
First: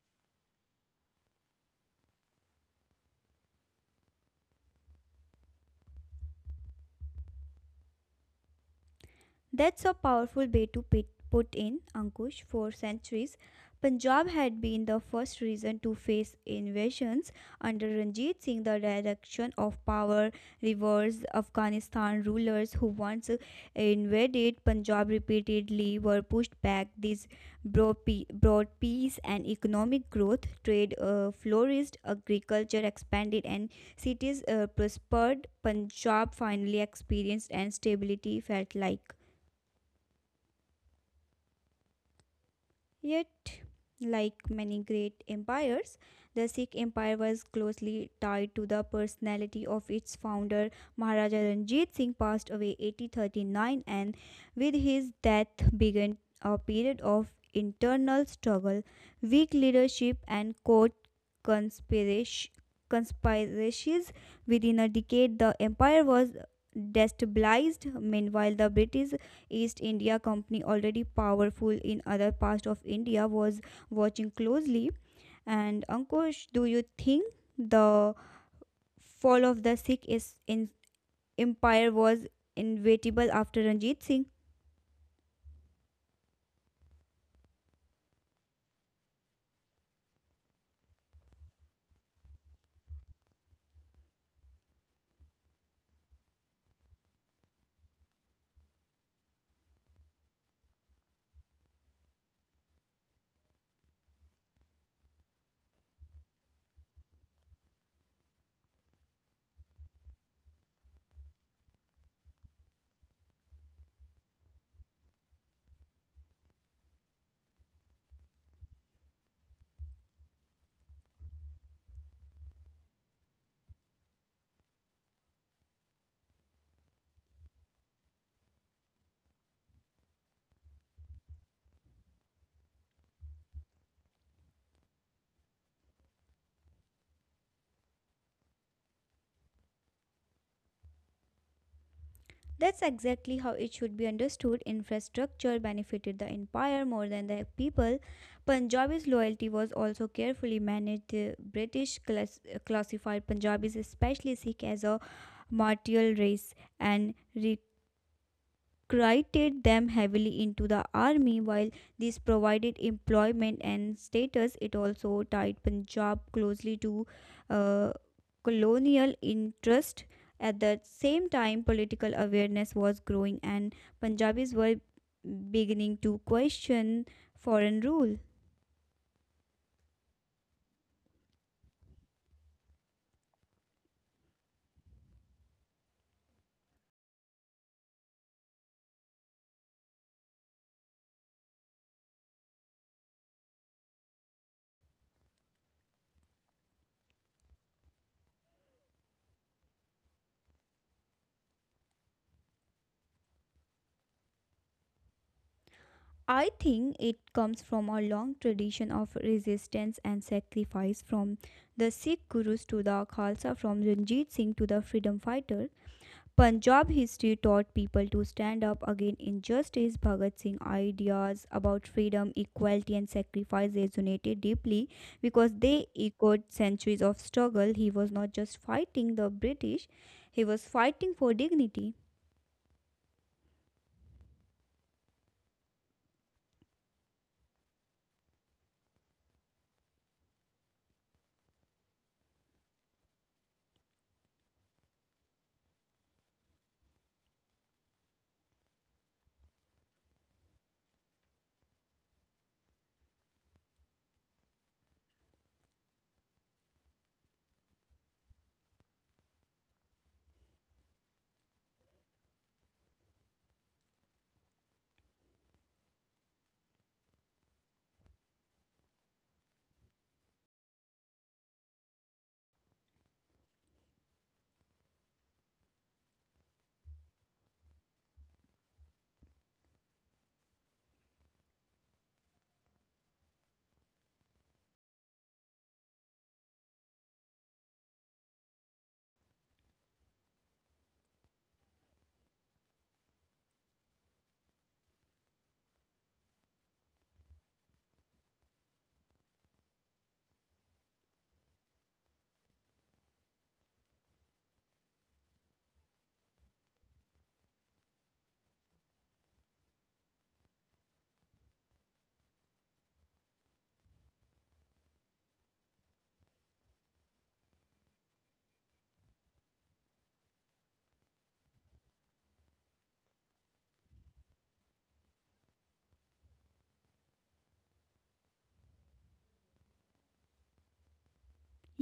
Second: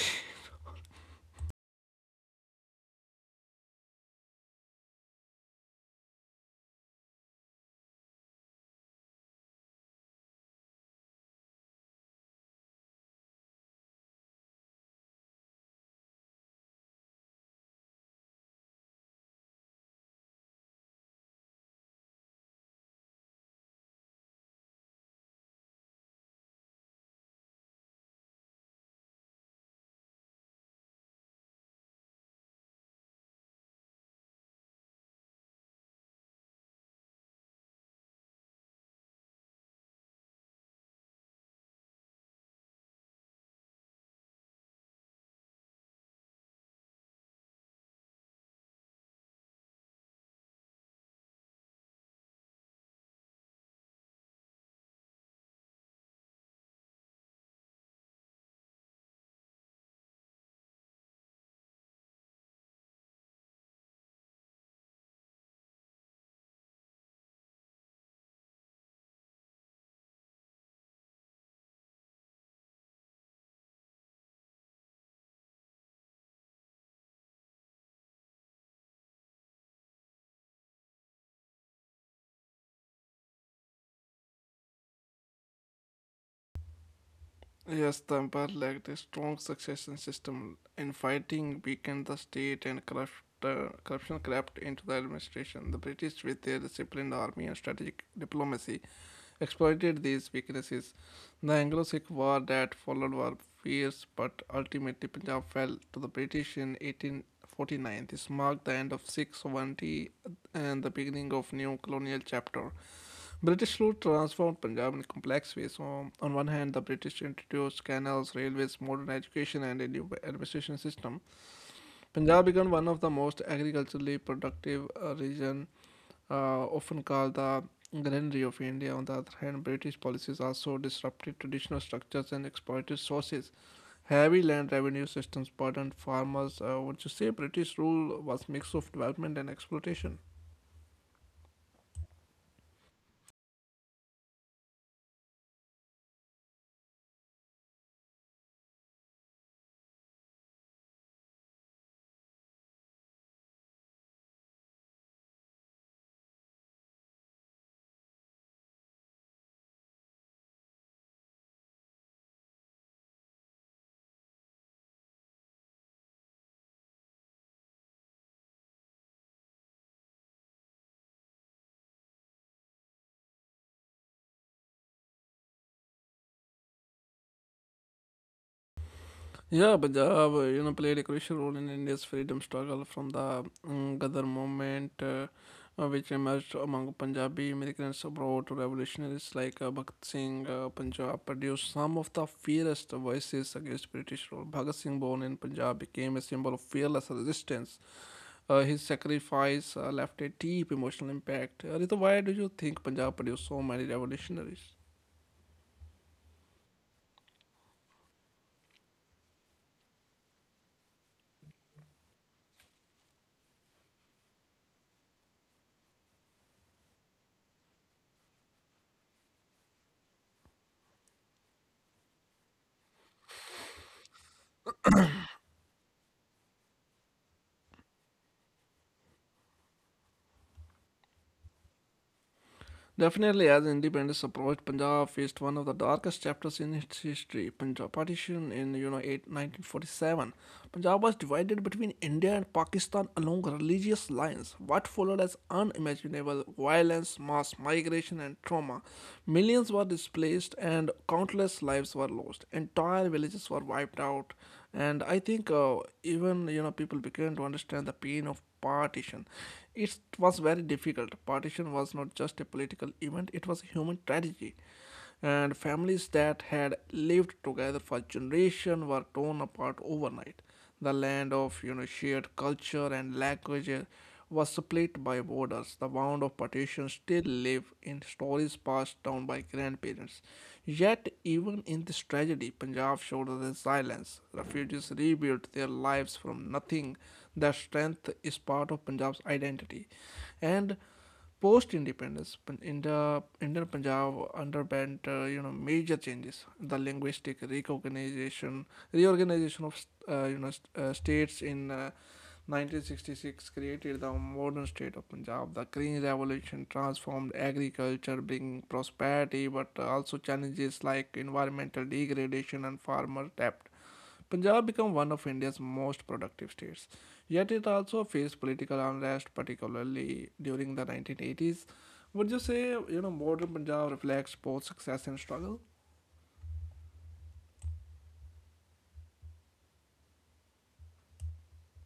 [SPEAKER 2] That's a powerful way to put in, Ankush. For centuries, Punjab had been the first region to face invasions. Under Ranjit Singh, the direction of power reversed. Afghanistan rulers who once invaded Punjab repeatedly were pushed back. This brought peace and economic growth. Trade flourished, agriculture expanded, and cities prospered. Punjab finally experienced and stability felt like. Yet, like many great empires, the Sikh Empire was closely tied to the personality of its founder. Maharaja Ranjit Singh passed away 1839, and with his death began a period of internal struggle, weak leadership, and court conspiracies. Within a decade, the empire was destabilized. Meanwhile, the British East India Company, already powerful in other parts of India, was watching closely. And Ankush, do you think the fall of the Sikh is in empire was inevitable after Ranjit Singh?
[SPEAKER 1] (laughs) Yes, the empire lacked a strong succession system. In fighting, weakened the state and corruption crept into the administration. The British, with their disciplined army and strategic diplomacy, exploited these weaknesses. The Anglo Sikh War that followed was fierce, but ultimately Punjab fell to the British in 1849. This marked the end of Sikh sovereignty and the beginning of new colonial chapter. British rule transformed Punjab in complex ways. On one hand, the British introduced canals, railways, modern education, and a new administration system. Punjab became one of the most agriculturally productive region, often called the granary of India. On the other hand, British policies also disrupted traditional structures and exploited sources. Heavy land revenue systems burdened farmers. Would you say British rule was mix of development and exploitation?
[SPEAKER 2] That's exactly how it should be understood. Infrastructure benefited the empire more than the people. Punjabi's loyalty was also carefully managed. The British classified Punjabis, especially Sikh, as a martial race and recruited them heavily into the army. While this provided employment and status, it also tied Punjab closely to uh, colonial interest. At the same time, political awareness was growing, and Punjabis were beginning to question foreign rule.
[SPEAKER 1] Yeah, Punjab, played a crucial role in India's freedom struggle from the Ghadir movement, which emerged among Punjabi immigrants abroad. Revolutionaries like Bhagat Singh, Punjab produced some of the fiercest voices against British rule. Bhagat Singh, born in Punjab, became a symbol of fearless resistance. His sacrifice left a deep emotional impact. Ritu, why do you think Punjab produced so many revolutionaries?
[SPEAKER 2] I think it comes from a long tradition of resistance and sacrifice, from the Sikh gurus to the Khalsa, from Ranjit Singh to the freedom fighter. Punjab history taught people to stand up against injustice. Bhagat Singh ideas about freedom, equality, and sacrifice resonated deeply because they echoed centuries of struggle. He was not just fighting the British, he was fighting for dignity.
[SPEAKER 1] Definitely, as independence approached, Punjab faced one of the darkest chapters in its history. Punjab partition in you know 8 1947. Punjab was divided between India and Pakistan along religious lines. What followed as unimaginable violence, mass migration, and trauma. Millions were displaced, and countless lives were lost. Entire villages were wiped out, and I think even you know people began to understand the pain of partition. It was very difficult. Partition was not just a political event, it was a human tragedy. And families that had lived together for generations were torn apart overnight. The land of shared culture and language was split by borders. The wound of partition still live in stories passed down by grandparents. Yet even in this tragedy, Punjab showed resilience. Refugees rebuilt their lives from nothing. That strength is part of Punjab's identity. And post independence in the Indian Punjab underwent major changes. The linguistic recognition reorganization of states in 1966 created the modern state of Punjab. The green revolution transformed agriculture, bringing prosperity but also challenges like environmental degradation and farmer debt. Punjab became one of India's most productive states, yet it also faced political unrest, particularly during the 1980s. Would you say, modern Punjab reflects both success and struggle?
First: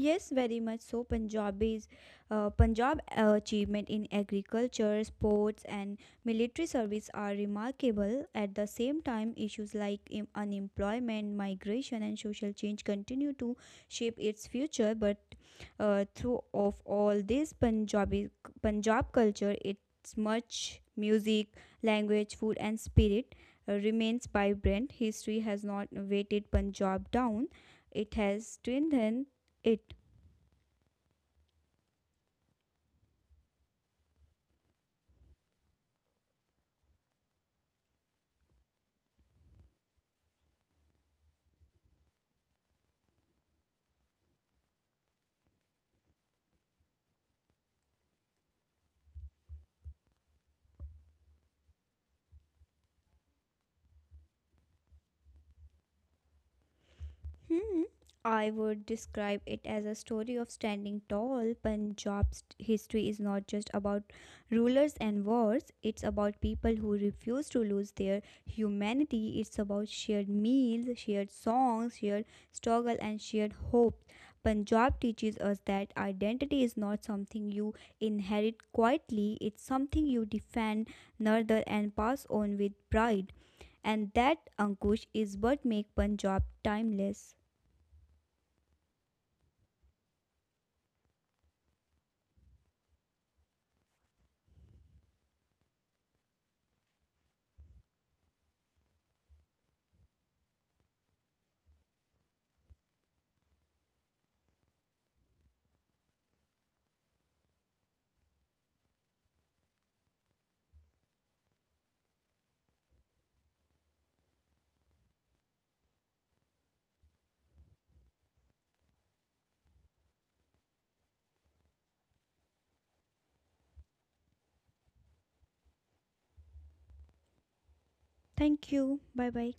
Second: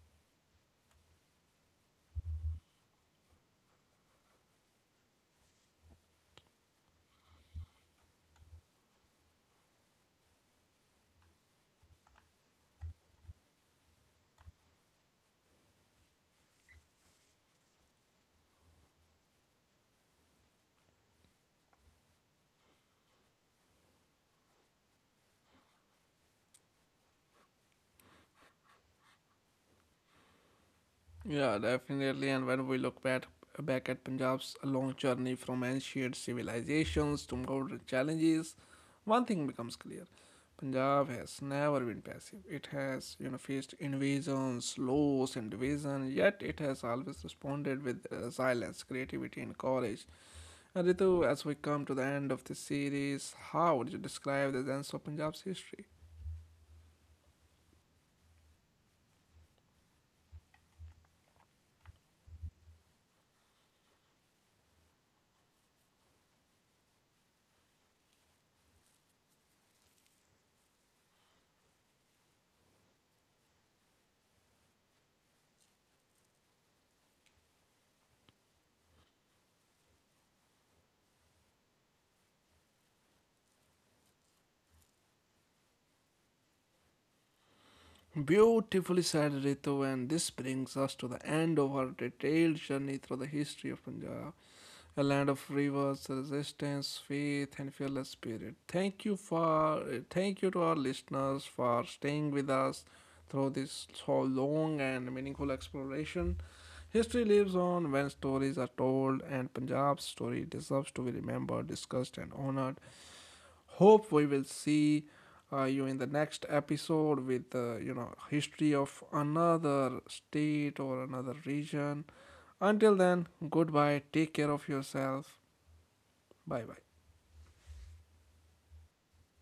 [SPEAKER 2] Yes, very much so. Punjab achievement in agriculture, sports, and military service are remarkable. At the same time, issues like unemployment, migration, and social change continue to shape its future. But through of all this, Punjab culture, its much music, language, food, and spirit remains vibrant. History has not weighted Punjab down; it has strengthened it.
[SPEAKER 1] Yeah, definitely. And when we look back at Punjab's long journey from ancient civilizations to modern challenges, one thing becomes clear: Punjab has never been passive. It has, faced invasions, loss, and division. Yet it has always responded with resilience, creativity, and courage. And Ritu, as we come to the end of this series, how would you describe the sense of Punjab's history?
[SPEAKER 2] Hmm. I would describe it as a story of standing tall. Punjab's history is not just about rulers and wars, it's about people who refuse to lose their humanity. It's about shared meals, shared songs, shared struggle, and shared hope. Punjab teaches us that identity is not something you inherit quietly, it's something you defend, nurture, and pass on with pride. And that Ankush is what makes Punjab timeless.
[SPEAKER 1] Beautifully said, Ritu, and this brings us to the end of our detailed journey through the history of Punjab, a land of rivers, resistance, faith, and fearless spirit. Thank you to our listeners for staying with us through this so long and meaningful exploration. History lives on when stories are told, and Punjab's story deserves to be remembered, discussed, and honored. Hope we will see you in the next episode with history of another state or another region. Until then, goodbye, take care of yourself. Bye bye.
[SPEAKER 2] Thank you. Bye bye.